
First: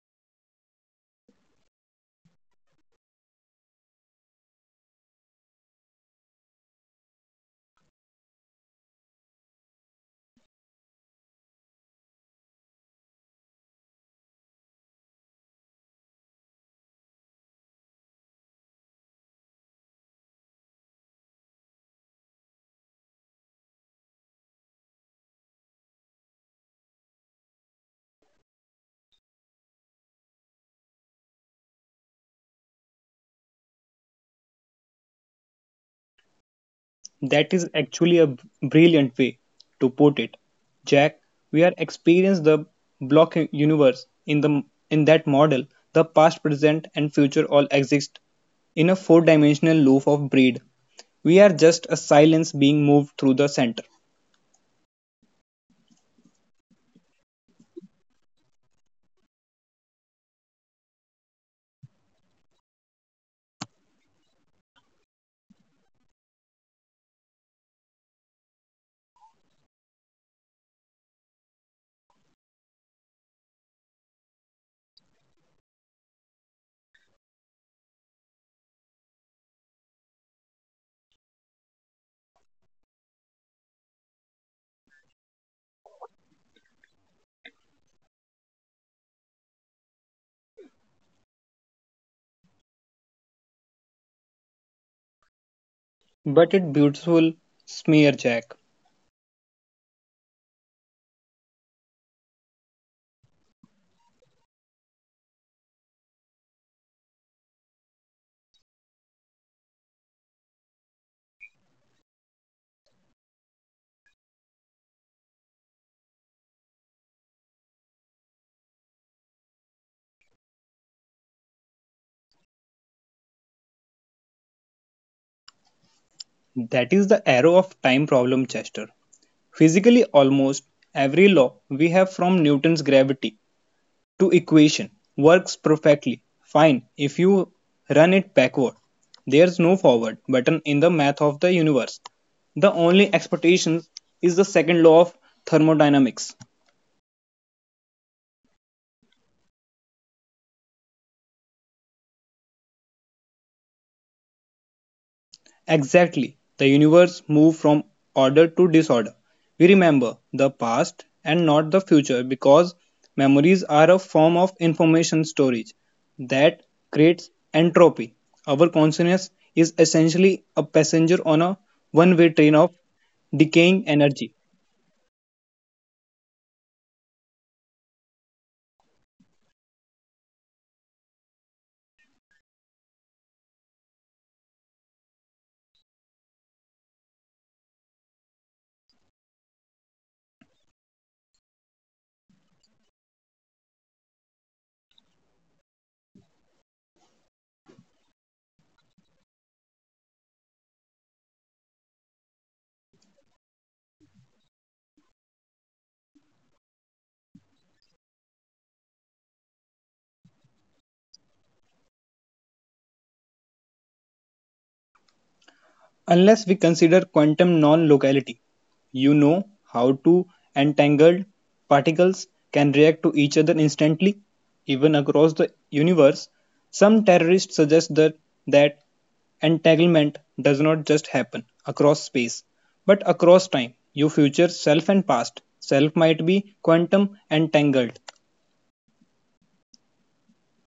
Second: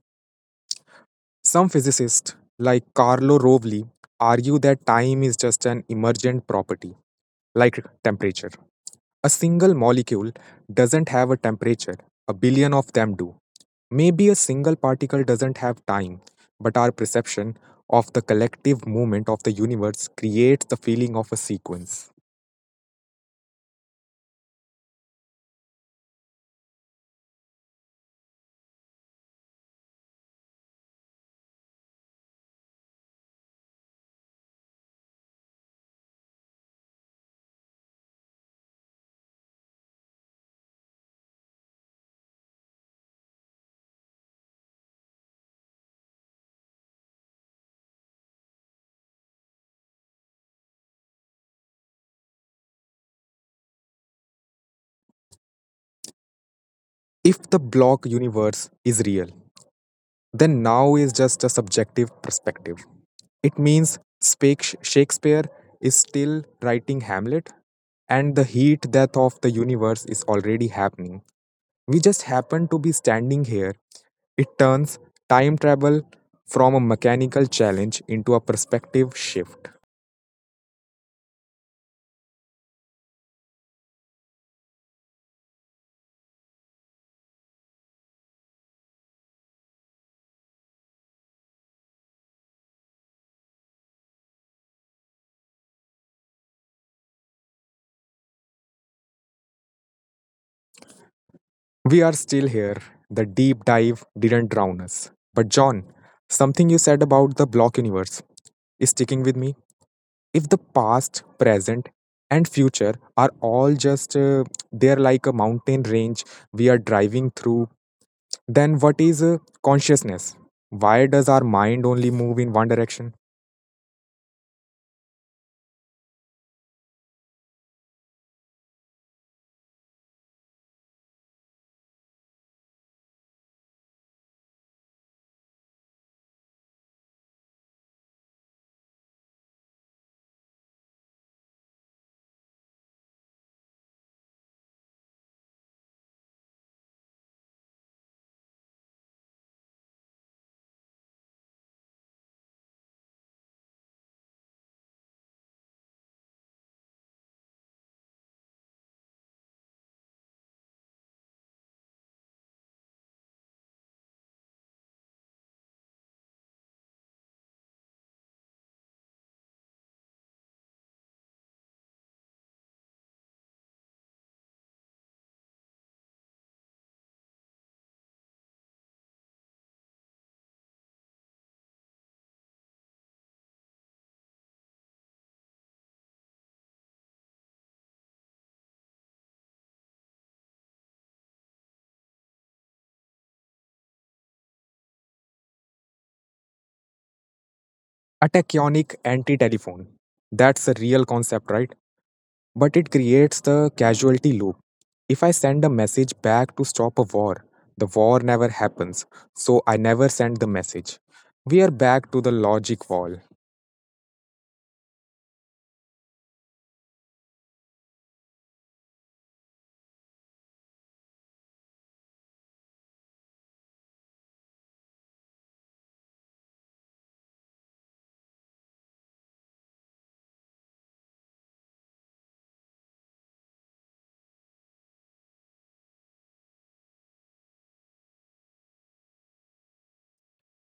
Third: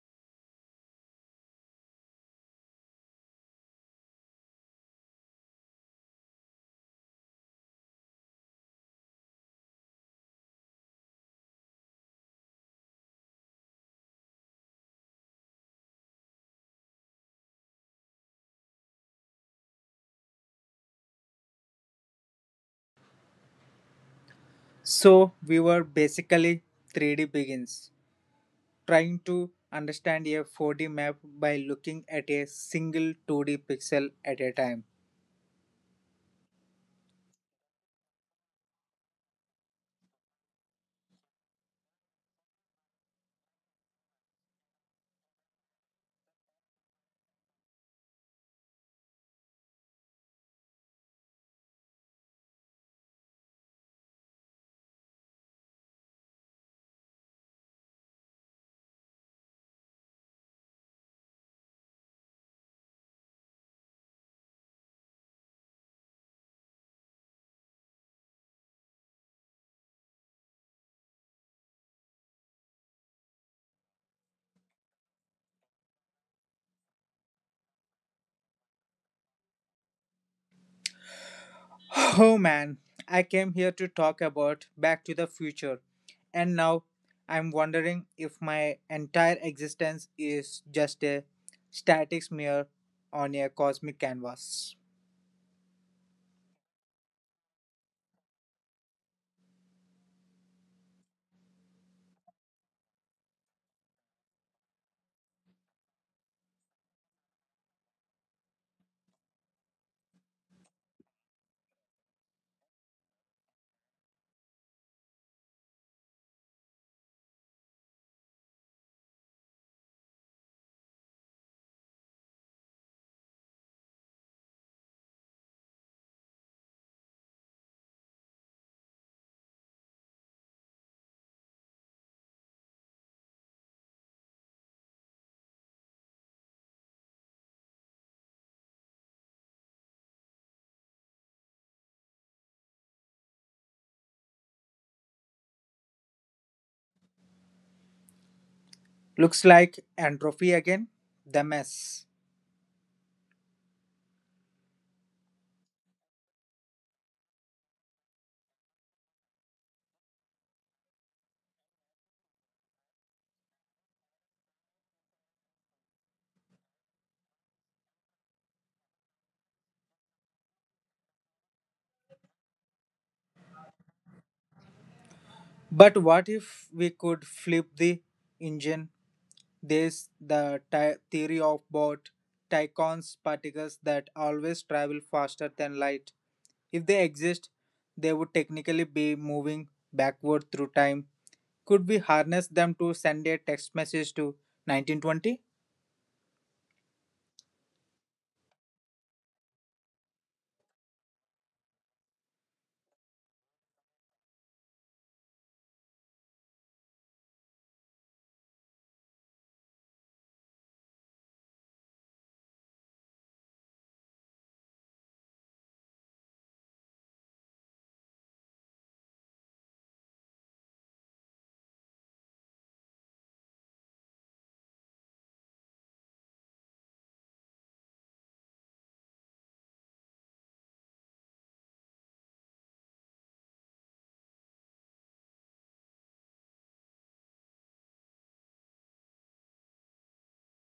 A: Some physicists, like Carlo Rovelli, argue that time is just an emergent property, like temperature. A single molecule doesn't have a temperature, a billion of them do. Maybe a single particle doesn't have time, but our perception of the collective movement of the universe creates the feeling of a sequence.
B: So we were basically 3D begins, trying to understand a 4D map by looking at a single 2D pixel at a time.
C: That is actually a brilliant way to put it. Jack, we are experiencing the block universe in the in that model. The past, present and future all exist in a four-dimensional loop of breed. We are just a silence being moved through the center.
A: If the block universe is real, then now is just a subjective perspective. It means Shakespeare is still writing Hamlet, and the heat death of the universe is already happening. We just happen to be standing here. It turns time travel from a mechanical challenge into a perspective shift.
B: *sighs* Oh man, I came here to talk about Back to the Future, and now I'm wondering if my entire existence is just a static smear on a cosmic canvas.
C: But it beautiful smear jack.
A: We are still here. The deep dive didn't drown us. But, John, something you said about the block universe is sticking with me. If the past, present, and future are all just there like a mountain range we are driving through, then what is consciousness? Why does our mind only move in one direction?
C: That is the arrow of time problem Chester. Physically almost every law we have from Newton's gravity to equation works perfectly fine if you run it backward. There's no forward button in the math of the universe. The only expectation is the second law of thermodynamics.
B: Looks like entropy again, the mess.
C: Exactly. The universe moved from order to disorder. We remember the past and not the future because memories are a form of information storage that creates entropy. Our consciousness is essentially a passenger on a one way train of decaying energy.
B: But what if we could flip the engine? There's the theory of bought Tychon's particles that always travel faster than light. If they exist, they would technically be moving backward through time. Could we harness them to send a text message to 1920?
A: A tachyonic anti telephone. That's a real concept, right? But it creates the casualty loop. If I send a message back to stop a war, the war never happens, so I never send the message. We are back to the logic wall.
C: Unless we consider quantum non-locality, you know how two entangled particles can react to each other instantly, even across the universe. Some terrorists suggest that entanglement does not just happen across space, but across time, your future self and past self might be quantum entangled.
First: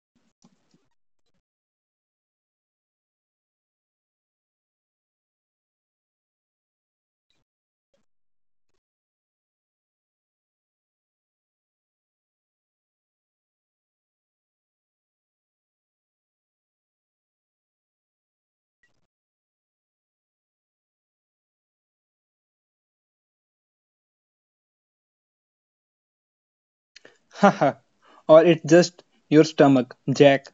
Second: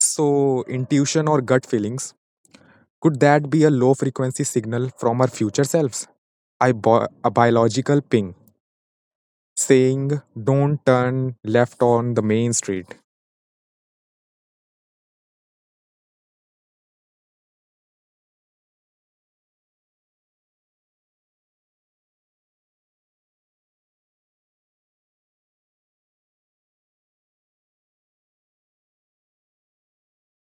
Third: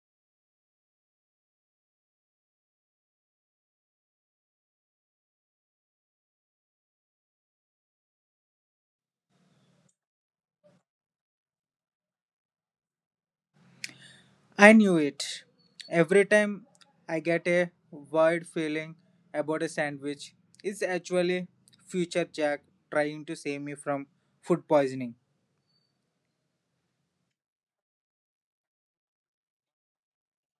A: So, intuition or gut feelings, could that be a low frequency signal from our future selves? A biological ping saying, don't turn left on the main street.
B: I knew it. Every time I get a weird feeling about a sandwich, it's actually future Jack trying to save me from food poisoning.
C: Haha, *laughs* or it's just your stomach, Jack,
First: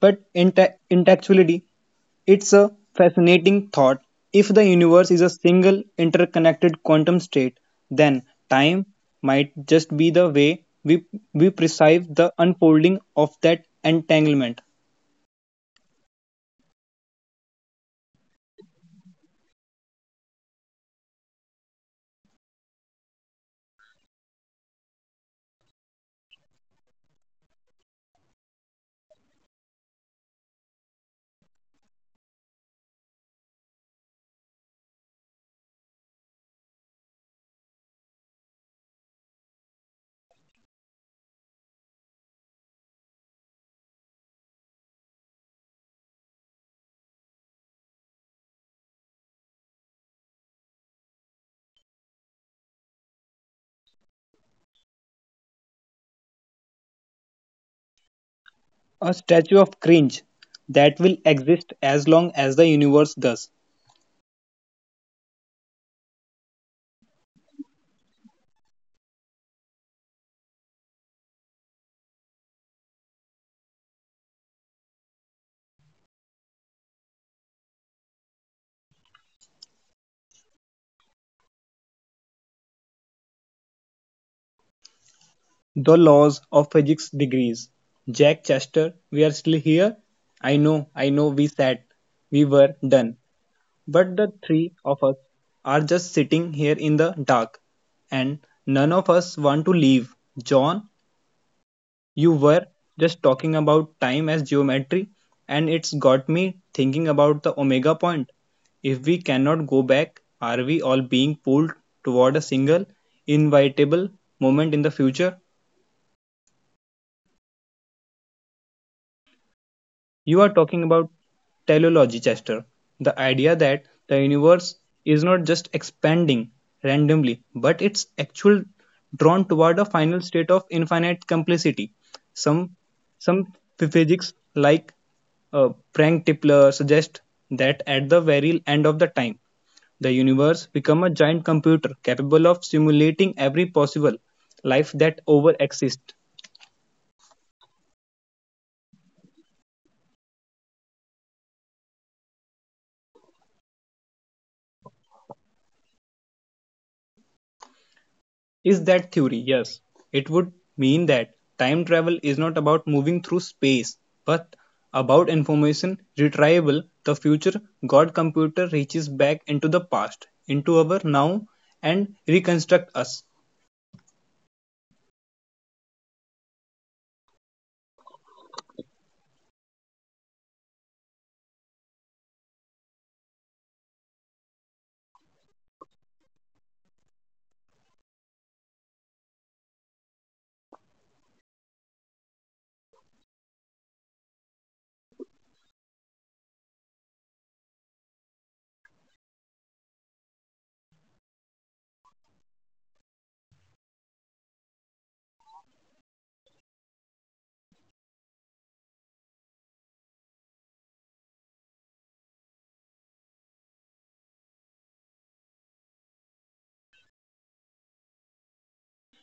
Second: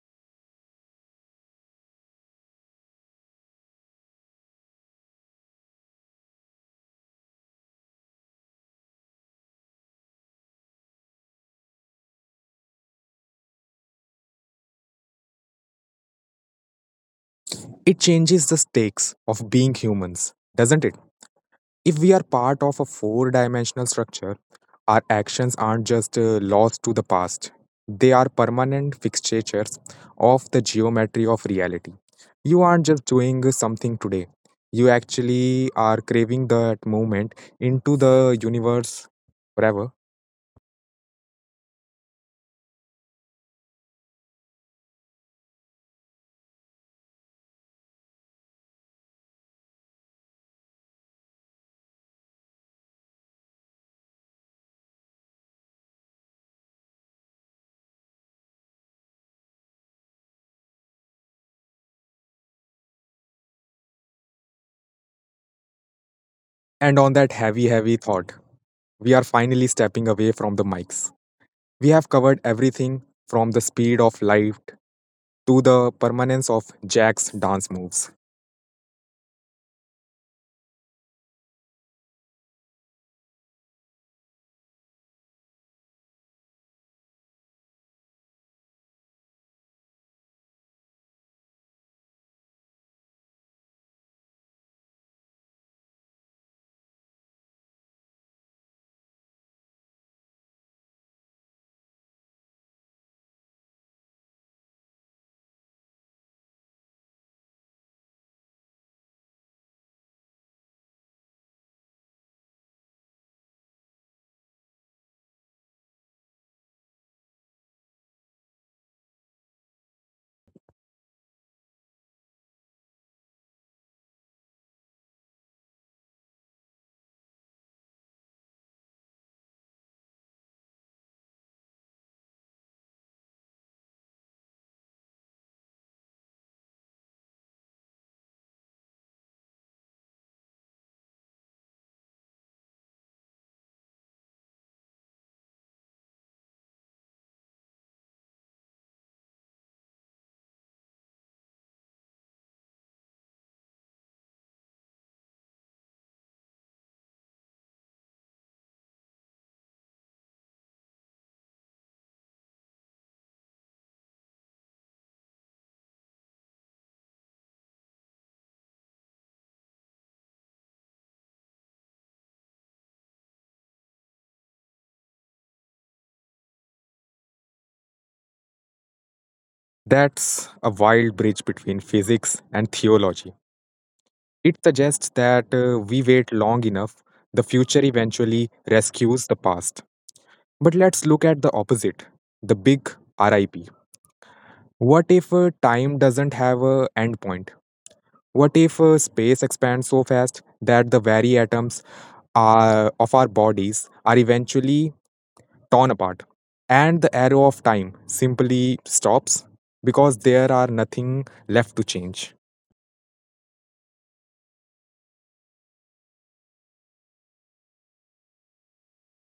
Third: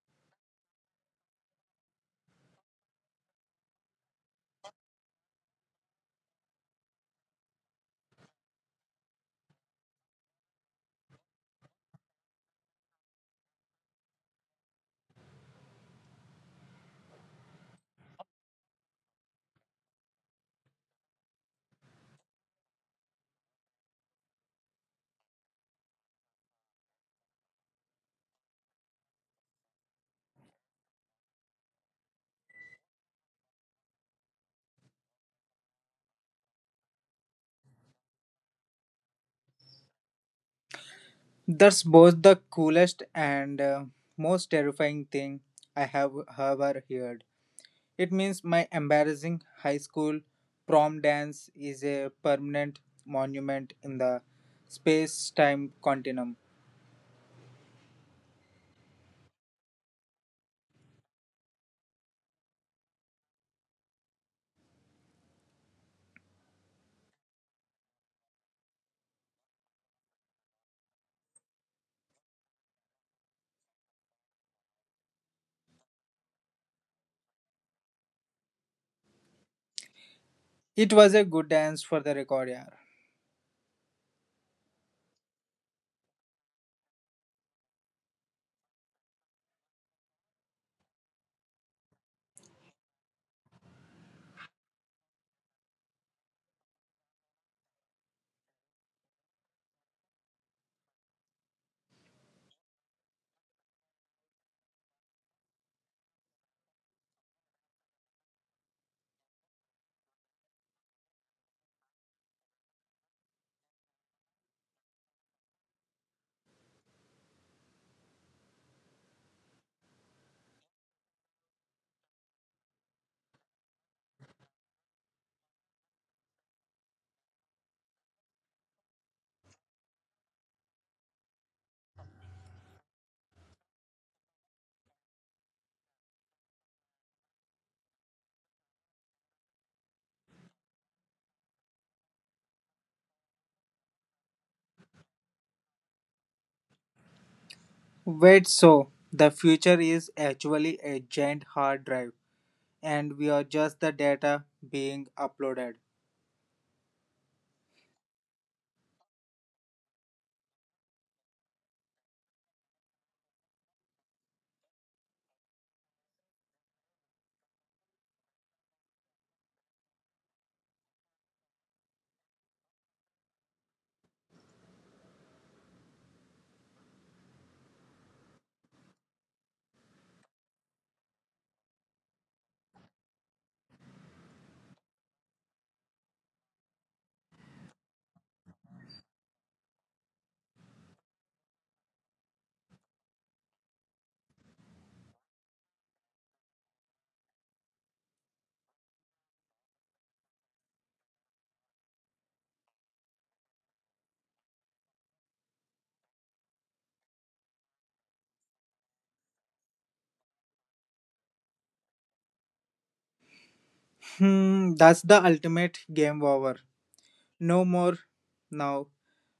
C: but in actuality, it's a fascinating thought. If the universe is a single interconnected quantum state, then time might just be the way we perceive the unfolding of that entanglement.
A: It changes the stakes of being humans, doesn't it? If we are part of a four dimensional structure, our actions aren't just lost to the past, they are permanent fixtures of the geometry of reality. You aren't just doing something today, you actually are craving that movement into the universe forever.
B: That's both the coolest and most terrifying thing I have ever heard. It means my embarrassing high school prom dance is a permanent monument in the space time continuum.
C: A statue of cringe that will exist as long as the universe does.
A: And on that heavy, heavy thought, we are finally stepping away from the mics. We have covered everything from the speed of light to the permanence of Jack's dance moves.
B: It was a good dance for the record year.
C: The laws of physics degrees. Jack Chester, we are still here. I know, we sat, we were done. But the three of us are just sitting here in the dark, and none of us want to leave. John, you were just talking about time as geometry, and it's got me thinking about the omega point. If we cannot go back, are we all being pulled toward a single, inevitable moment in the future? You are talking about teleology, Chester. The idea that the universe is not just expanding randomly, but it's actually drawn toward a final state of infinite complexity. Some some physics like Frank Tipler suggest that at the very end of the time, the universe become a giant computer capable of simulating every possible life that over exists.
B: Wait, so the future is actually a giant hard drive, and we are just the data being uploaded.
C: Is that theory? Yes. It would mean that time travel is not about moving through space, but about information retrieval. The future God computer reaches back into the past, into our now, and reconstruct us.
A: That's a wild bridge between physics and theology. It suggests that we wait long enough, the future eventually rescues the past. But let's look at the opposite, the big RIP. What if time doesn't have an endpoint? What if space expands so fast that the very atoms of our bodies are eventually torn apart? And the arrow of time simply stops because there are nothing left to change.
B: Hmm, that's the ultimate game over. No more now,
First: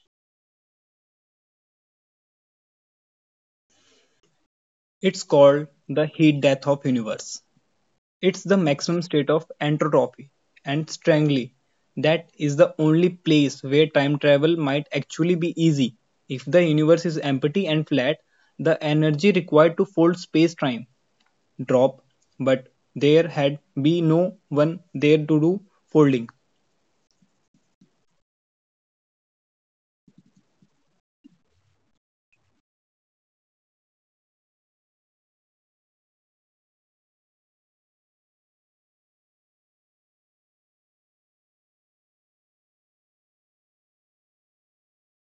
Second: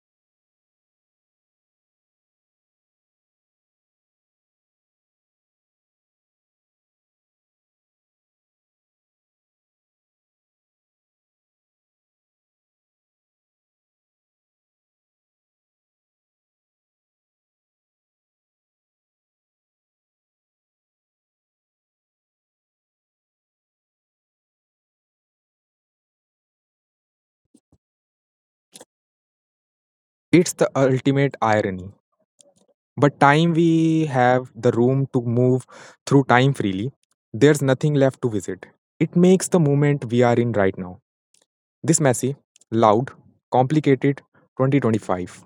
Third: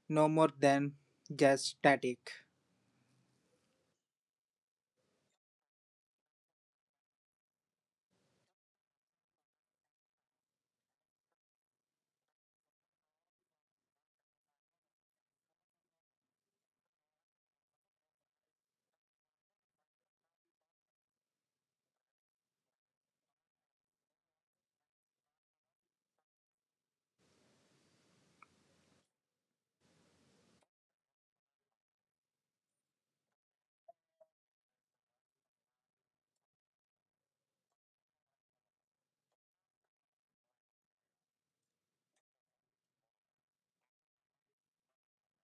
B: no more than just static.
C: It's called the heat death of universe. It's the maximum state of entropy, and strangely, that is the only place where time travel might actually be easy. If the universe is empty and flat, the energy required to fold space time drop, but there had be no one there to do folding.
A: It's the ultimate irony. But time we have the room to move through time freely, there's nothing left to visit. It makes the moment we are in right now. This messy, loud, complicated 2025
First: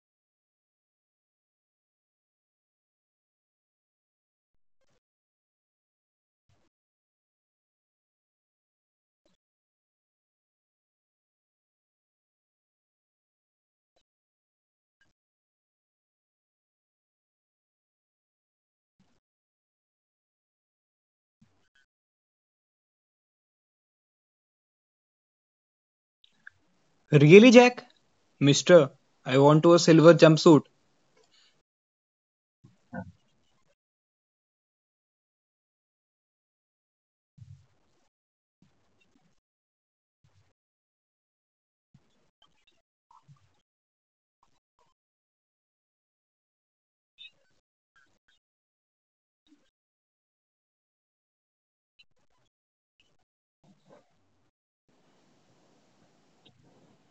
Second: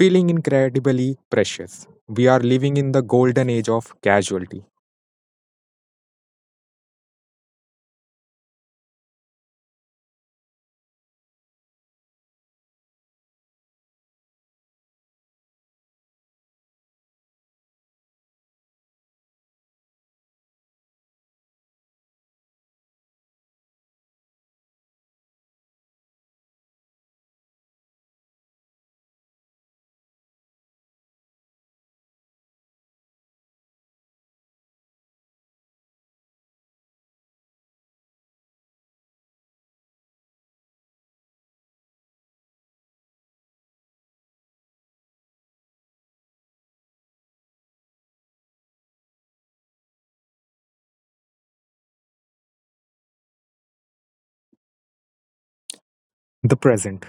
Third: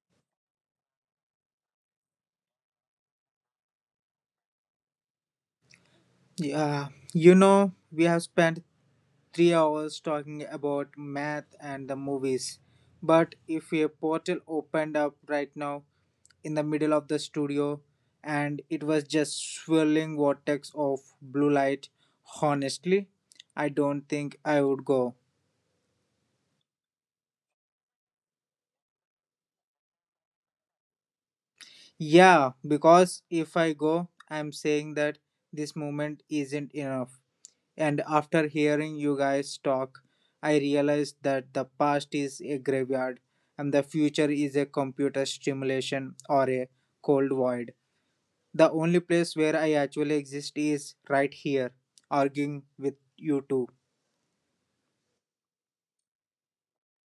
A: feeling incredibly precious. We are living in the golden age of casualty.
B: Yeah, you know, we have spent 3 hours talking about math and the movies. But if a portal opened up right now in the middle of the studio and it was just swirling vortex of blue light, honestly, I don't think I would go.
C: Really, Jack? Mister, I want a silver jumpsuit.
B: Yeah, because if I go, I'm saying that this moment isn't enough. And after hearing you guys talk, I realized that the past is a graveyard and the future is a computer stimulation or a cold void. The only place where I actually exist is right here, arguing with you two.
A: The present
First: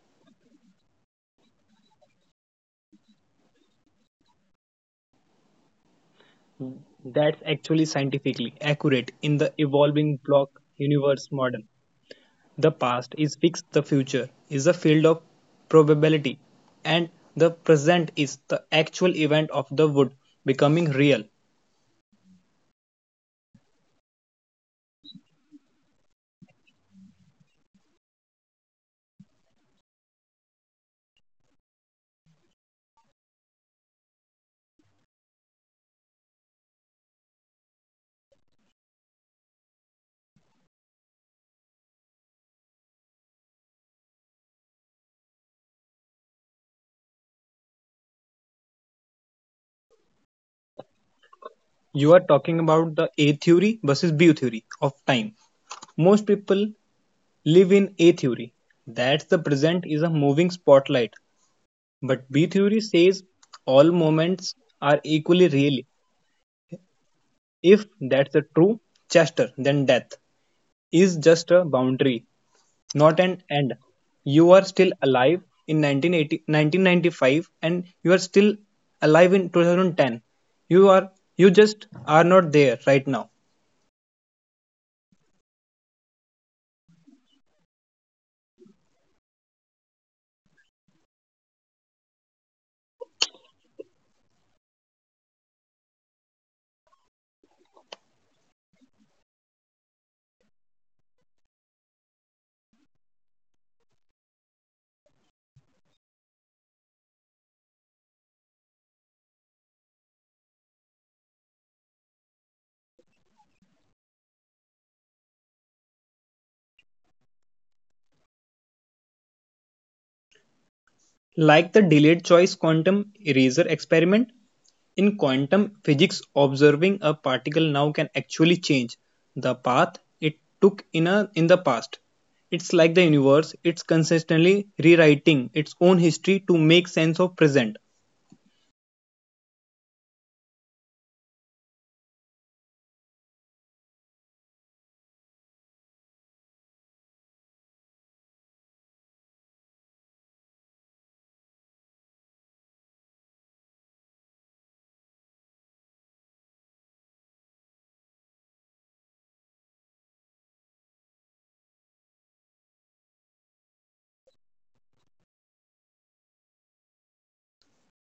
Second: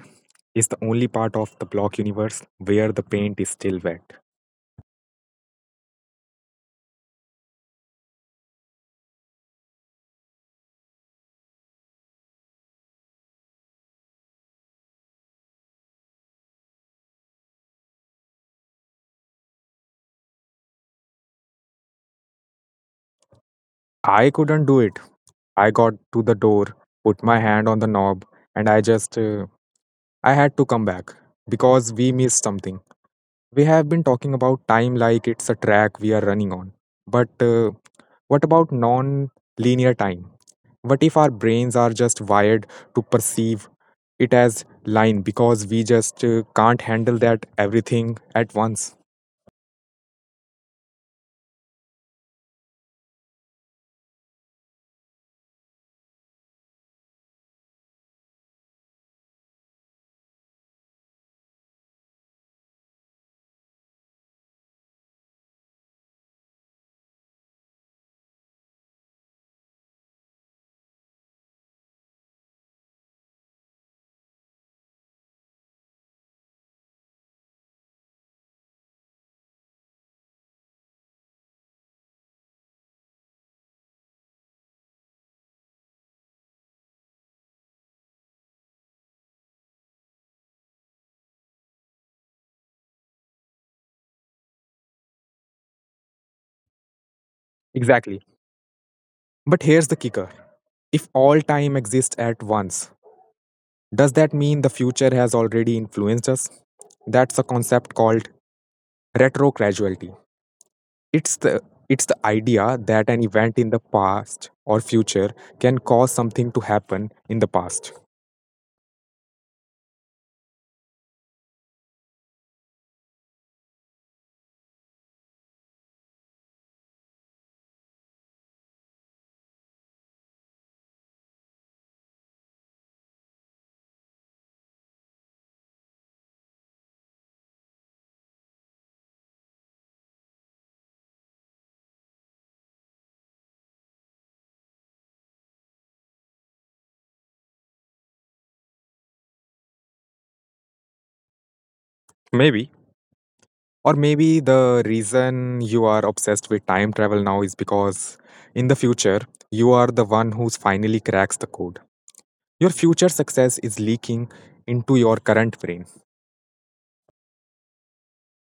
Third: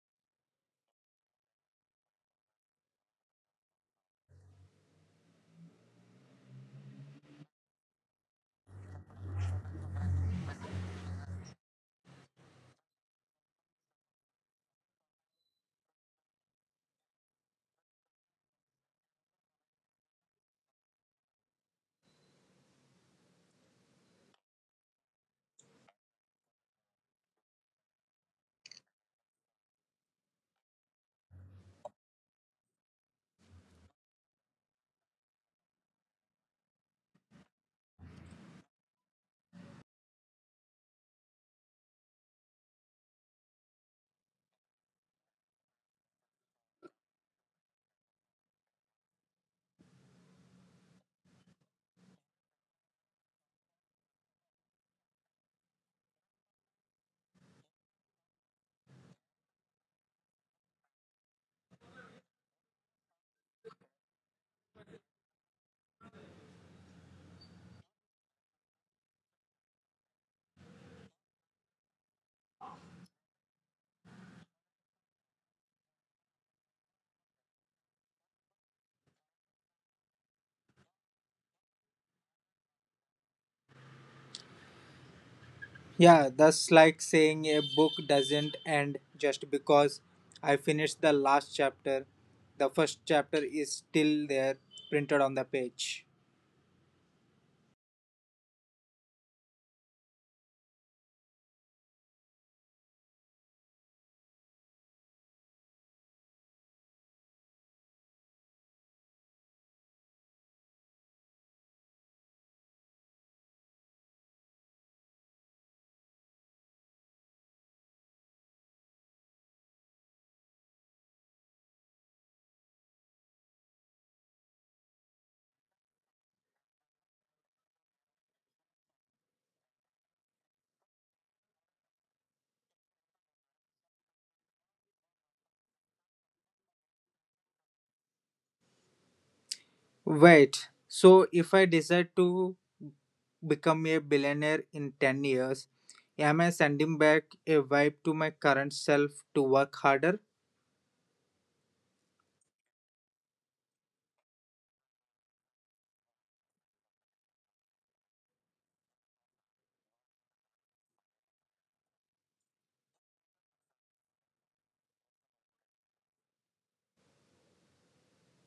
A: is the only part of the block universe where the paint is still wet.
C: That's actually scientifically accurate in the evolving block universe model. The past is fixed, the future is a field of probability, and the present is the actual event of the wood becoming real.
A: I couldn't do it. I got to the door, put my hand on the knob, and I just I had to come back because we missed something. We have been talking about time like it's a track we are running on. But what about non linear time? What if our brains are just wired to perceive it as line because we just can't handle that everything at once?
C: You are talking about the A theory versus B theory of time. Most people live in A theory. That the present is a moving spotlight. But B theory says all moments are equally real. If that's the true, Chester, then death is just a boundary not an end. You are still alive in 1995 and you are still alive in 2010. You are you just are not there right now.
B: Yeah, that's like saying a book doesn't end just because I finished the last chapter. The first chapter is still there, printed on the page.
A: Exactly. But here's the kicker if all time exists at once, does that mean the future has already influenced us? That's a concept called retrocausality. It's the it's the idea that an event in the past or future can cause something to happen in the past.
C: Like the delayed choice quantum eraser experiment, in quantum physics observing a particle now can actually change the path it took in the past. It's like the universe, it's consistently rewriting its own history to make sense of present.
B: Wait, so if I decide to become a billionaire in 10 years, am I sending back a vibe to my current self to work harder?
A: Maybe. Or maybe the reason you are obsessed with time travel now is because in the future you are the one who's finally cracks the code. Your future success is leaking into your current brain.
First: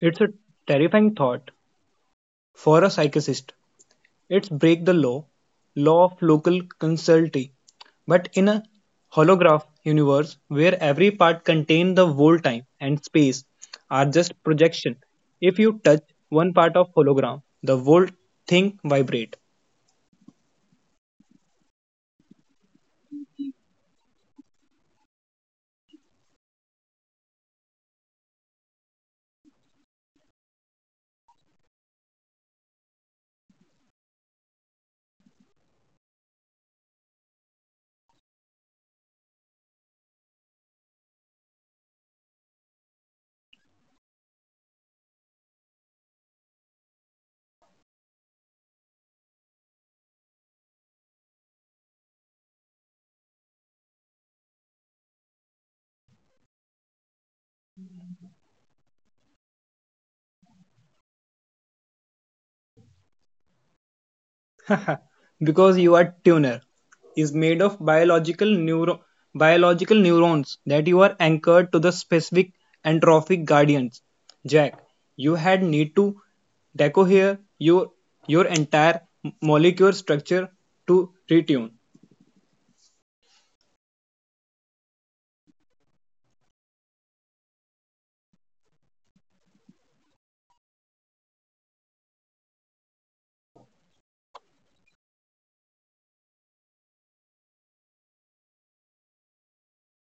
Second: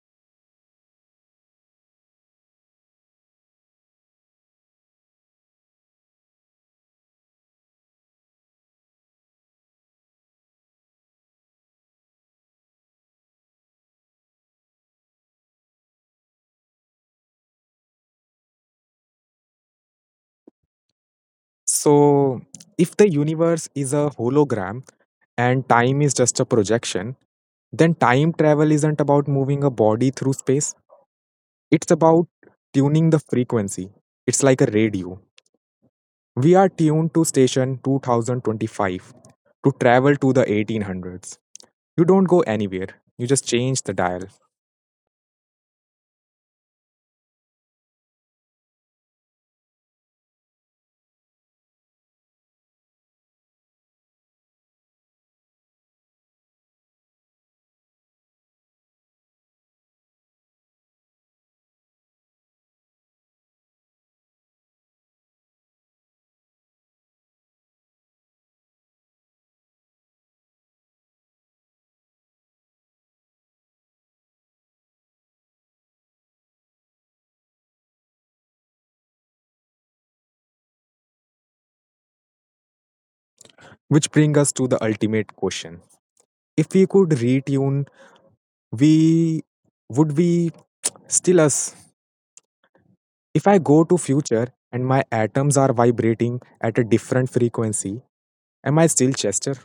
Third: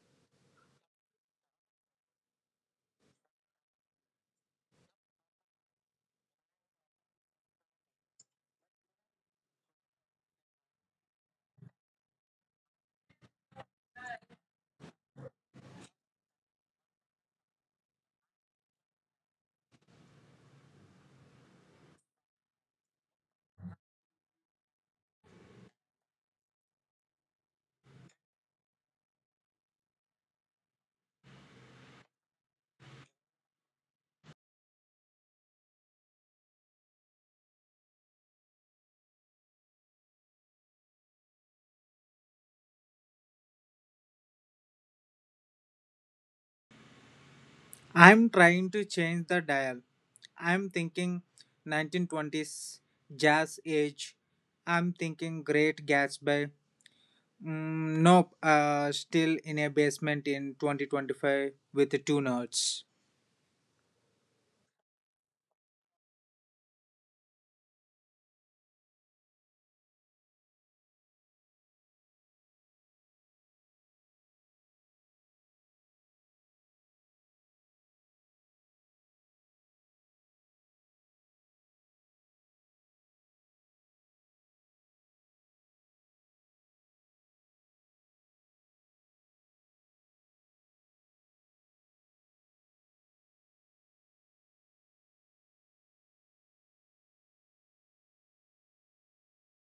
C: It's a terrifying thought. For a psychicist, it's break law of local causality, but in a holograph universe where every part contains the whole time and space are just projection. If you touch one part of hologram, the whole thing vibrate.
A: So, if the universe is a hologram and time is just a projection, then time travel isn't about moving a body through space. It's about tuning the frequency. It's like a radio. We are tuned to station 2025 to travel to the 1800s. You don't go anywhere, you just change the dial.
B: I'm trying to change the dial. I'm thinking 1920s jazz age. I'm thinking Great Gatsby. Mm, nope, still in a basement in 2025 with two nerds.
C: Because your tuner is made of biological neurons that you are anchored to the specific entropic guardians. Jack, you had need to decohere your entire molecular structure to retune.
A: Which brings us to the ultimate question. If we could retune, we would we still us? If I go to future and my atoms are vibrating at a different frequency, am I still Chester?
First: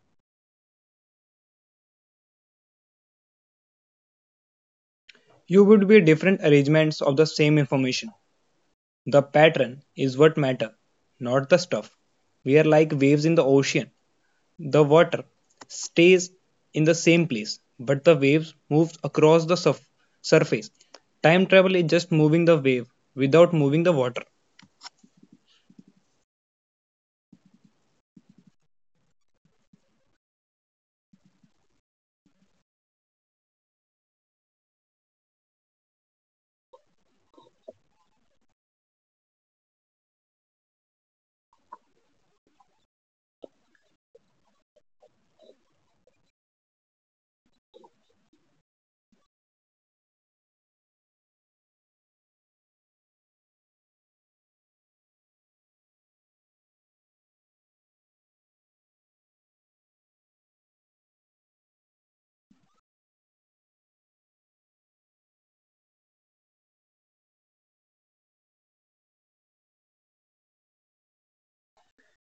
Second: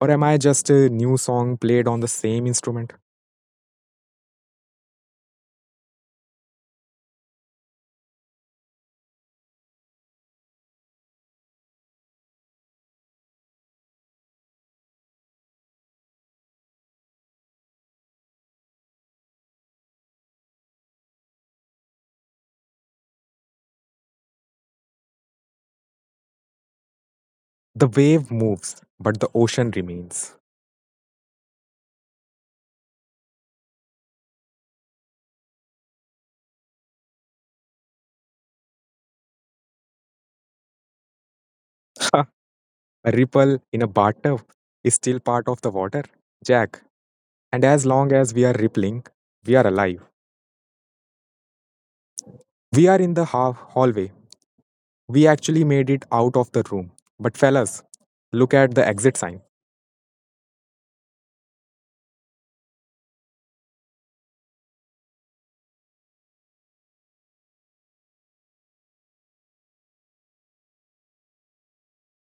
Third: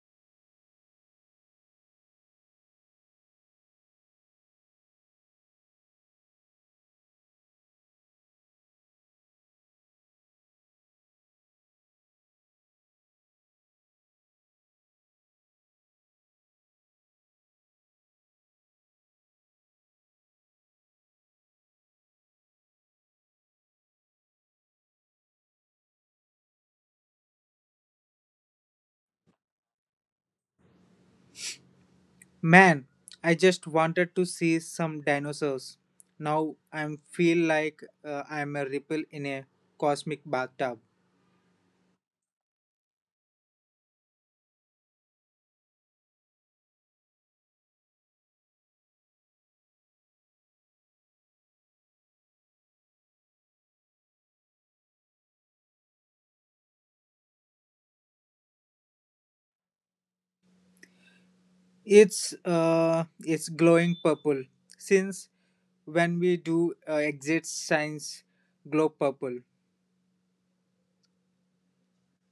A: Or am I just a new song played on the same instrument?
C: You would be different arrangements of the same information. The pattern is what matter, not the stuff. We are like waves in the ocean. The water stays in the same place, but the waves move across the surface. Time travel is just moving the wave without moving the water.
A: The wave moves, but the ocean remains.
B: Man, I just wanted to see some dinosaurs. Now I feel like I'm a ripple in a cosmic bathtub.
A: *laughs* A ripple in a bathtub is still part of the water, Jack. And as long as we are rippling, we are alive. We are in the hallway. We actually made it out of the room. But, fellas, look at the exit sign.
B: It's glowing purple. Since when we do exit signs glow purple.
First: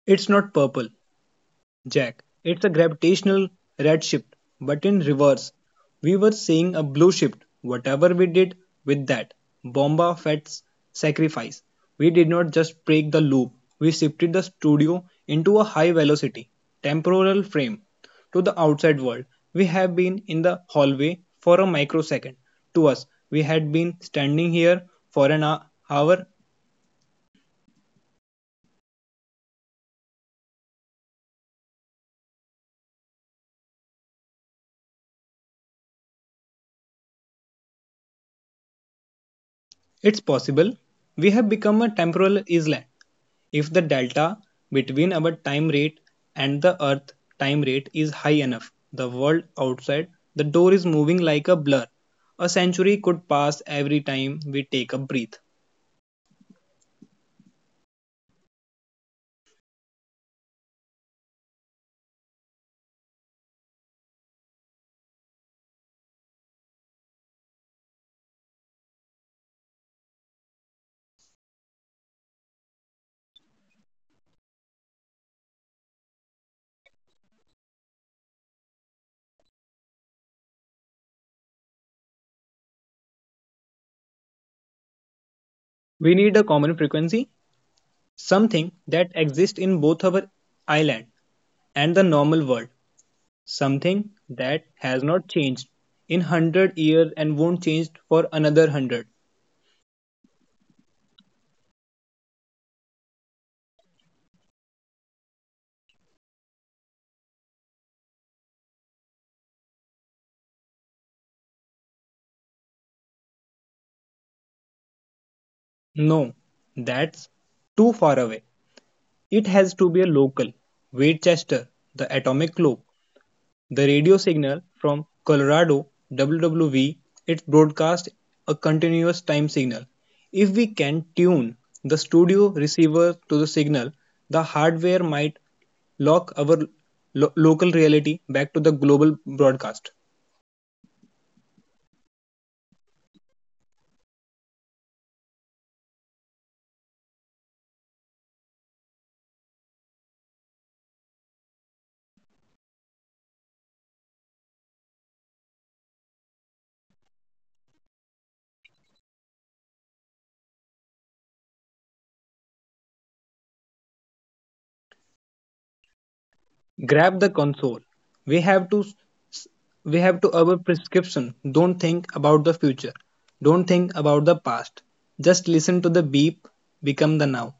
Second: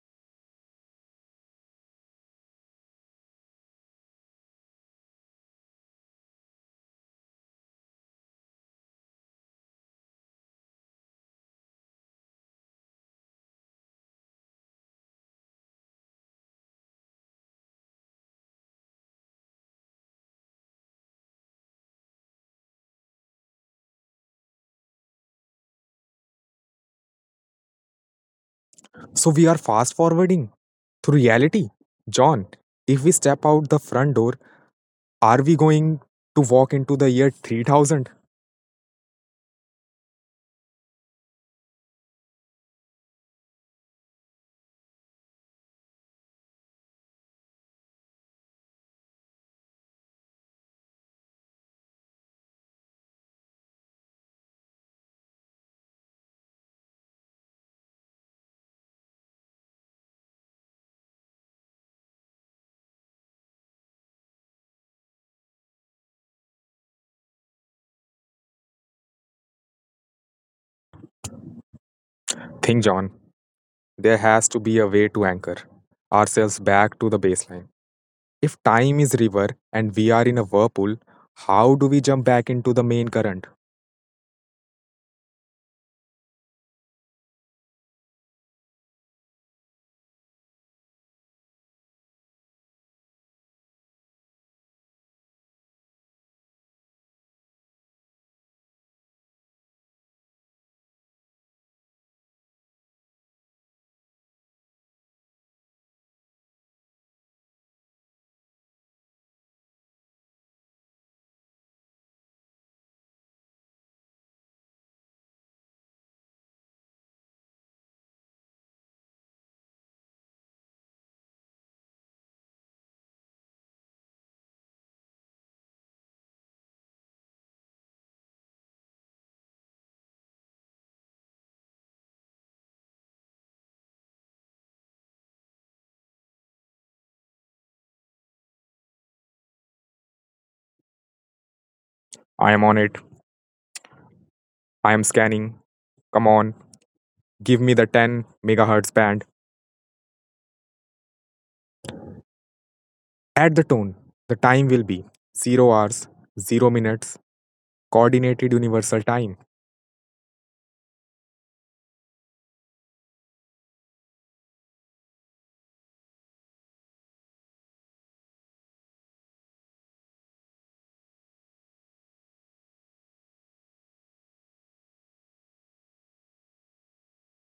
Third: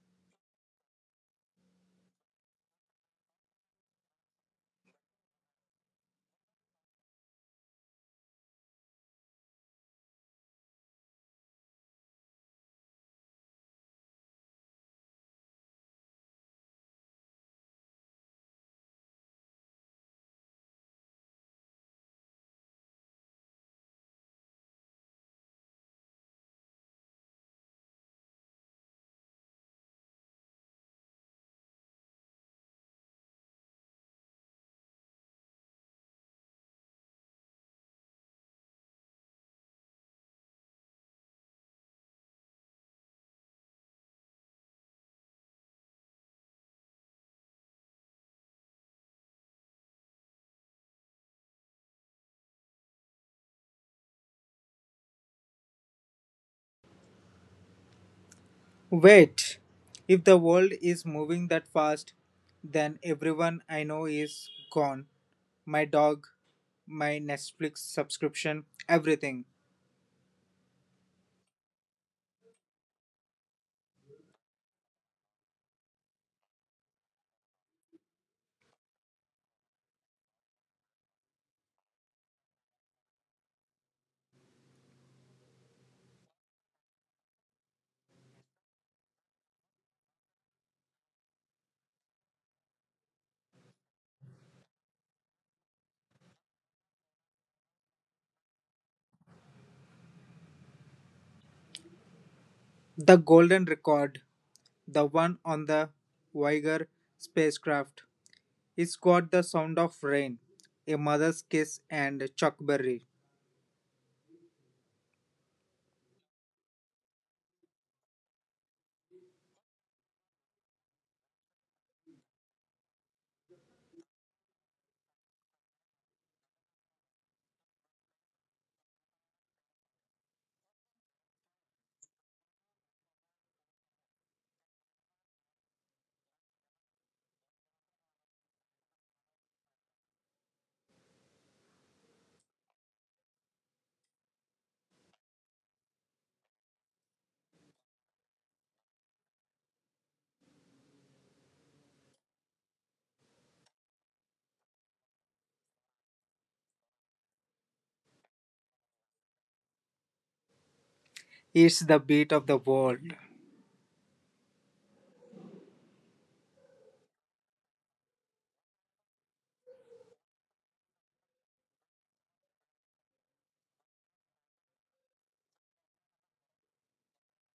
C: It's not purple, Jack, it's a gravitational red shift, but in reverse. We were seeing a blue shift. Whatever we did with that Bomba Fett's sacrifice, we did not just break the loop, we shifted the studio into a high velocity, temporal frame. To the outside world, we have been in the hallway for a microsecond. To us, we had been standing here for an hour.
A: So, we are fast forwarding through reality. John, if we step out the front door, are we going to walk into the year 3000?
C: It's possible we have become a temporal island if the delta between our time rate and the Earth time rate is high enough. The world outside the door is moving like a blur. A century could pass every time we take a breath.
B: Wait, if the world is moving that fast, then everyone I know is gone. My dog, my Netflix subscription, everything.
A: Think, John. There has to be a way to anchor ourselves back to the baseline. If time is river and we are in a whirlpool, how do we jump back into the main current?
C: We need a common frequency, something that exists in both our island and the normal world, something that has not changed in 100 years and won't change for another 100.
B: The golden record. The one on the Voyager spacecraft. It's got the sound of rain, a mother's kiss, and Chuck Berry.
C: No, that's too far away. It has to be a local. Westchester, the atomic clock, the radio signal from Colorado WWV, it broadcasts a continuous time signal. If we can tune the studio receiver to the signal, the hardware might lock our local reality back to the global broadcast.
A: I am on it. I am scanning. Come on, give me the 10 megahertz band. Add the tone. The time will be 0 hours, 0 minutes, coordinated universal time.
B: It's the beat of the world.
C: Grab the console. We have to we have to our prescription. Don't think about the future. Don't think about the past. Just listen to the beep, become the now.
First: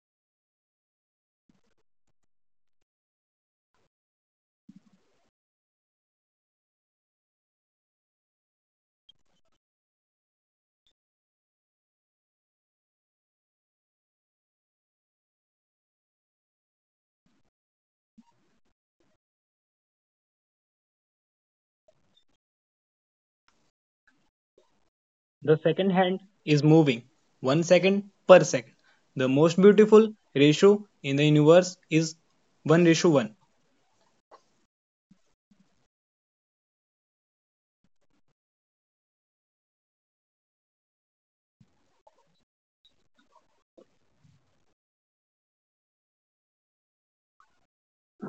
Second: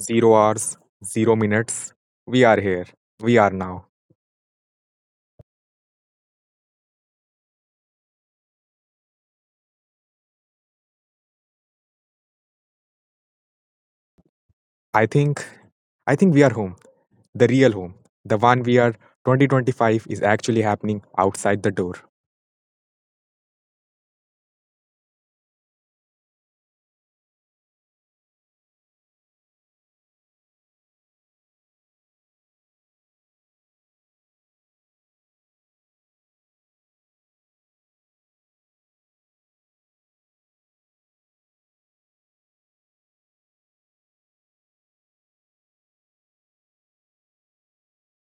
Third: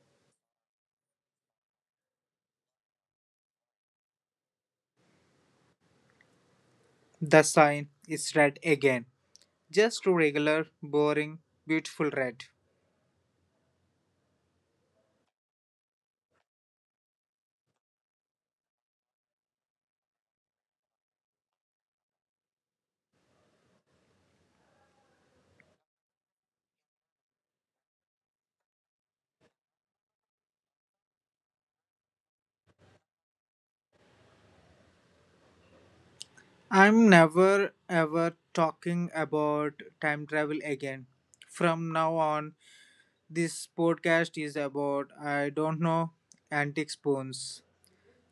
A: 0 hours, 0 minutes. We are here. We are now.
B: The sign is red again. Just regular, boring, beautiful red.
A: I think I think we are home. The real home. The one we are 2025 is actually happening outside the door.
C: The second hand is moving. 1 second per second. The most beautiful ratio in the universe is 1 ratio 1.
B: I'm never ever talking about time travel again. From now on, this podcast is about, I don't know, antique spoons.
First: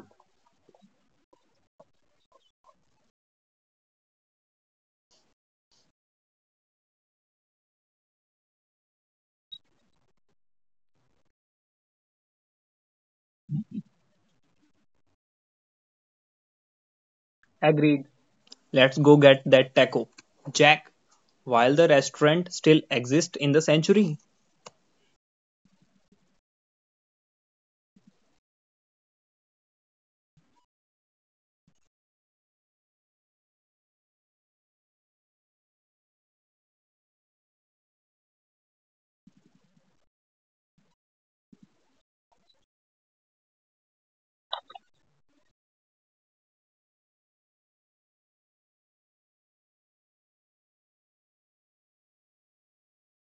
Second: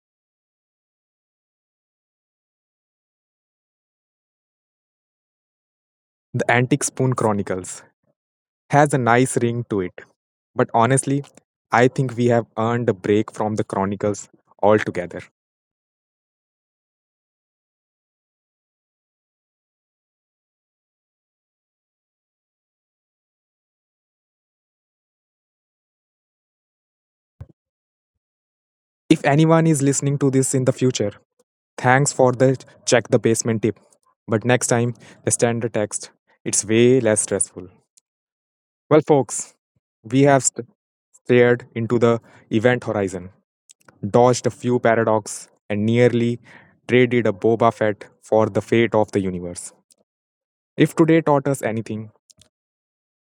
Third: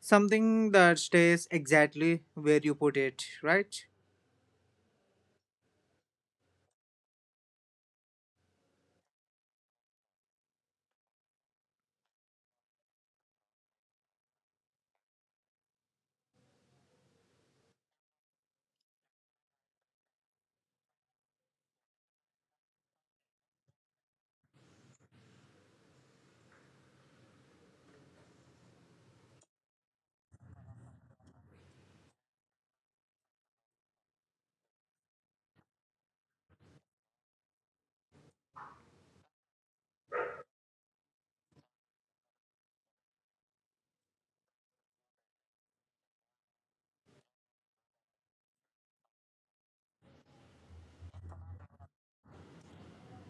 B: Something that stays exactly where you put it, right?
A: The Antique Spoon Chronicles has a nice ring to it, but honestly, I think we have earned a break from the Chronicles altogether.
C: Agreed. Let's go get that taco. Jack, while the restaurant still exists in the century,
A: If anyone is listening to this in the future, thanks for the check the basement tip. But next time, the standard text, it's way less stressful. Well, folks, we have stared into the event horizon, dodged a few paradoxes and nearly traded a Boba Fett for the fate of the universe. If today taught us anything,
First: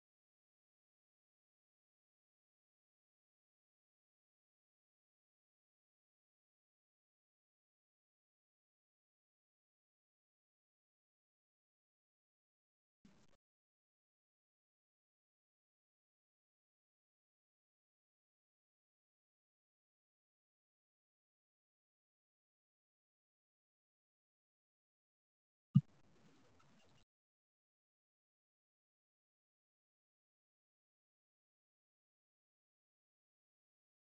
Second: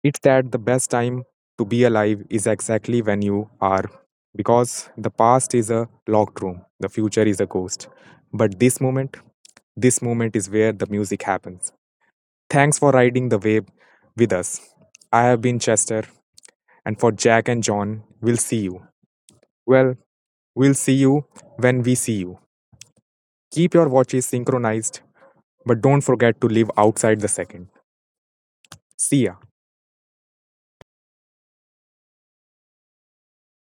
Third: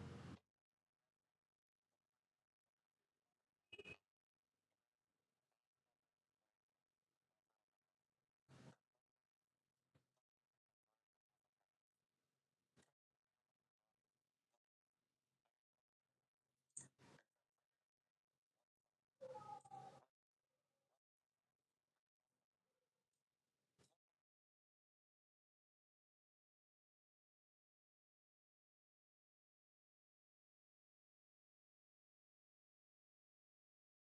A: it's that the best time to be alive is exactly when you are, because the past is a locked room, the future is a ghost. But this moment is where the music happens. Thanks for riding the wave with us. I have been Chester, and for Jack and John, we'll see you. Well, we'll see you when we see you. Keep your watches synchronized. But don't forget to live outside the second. See ya.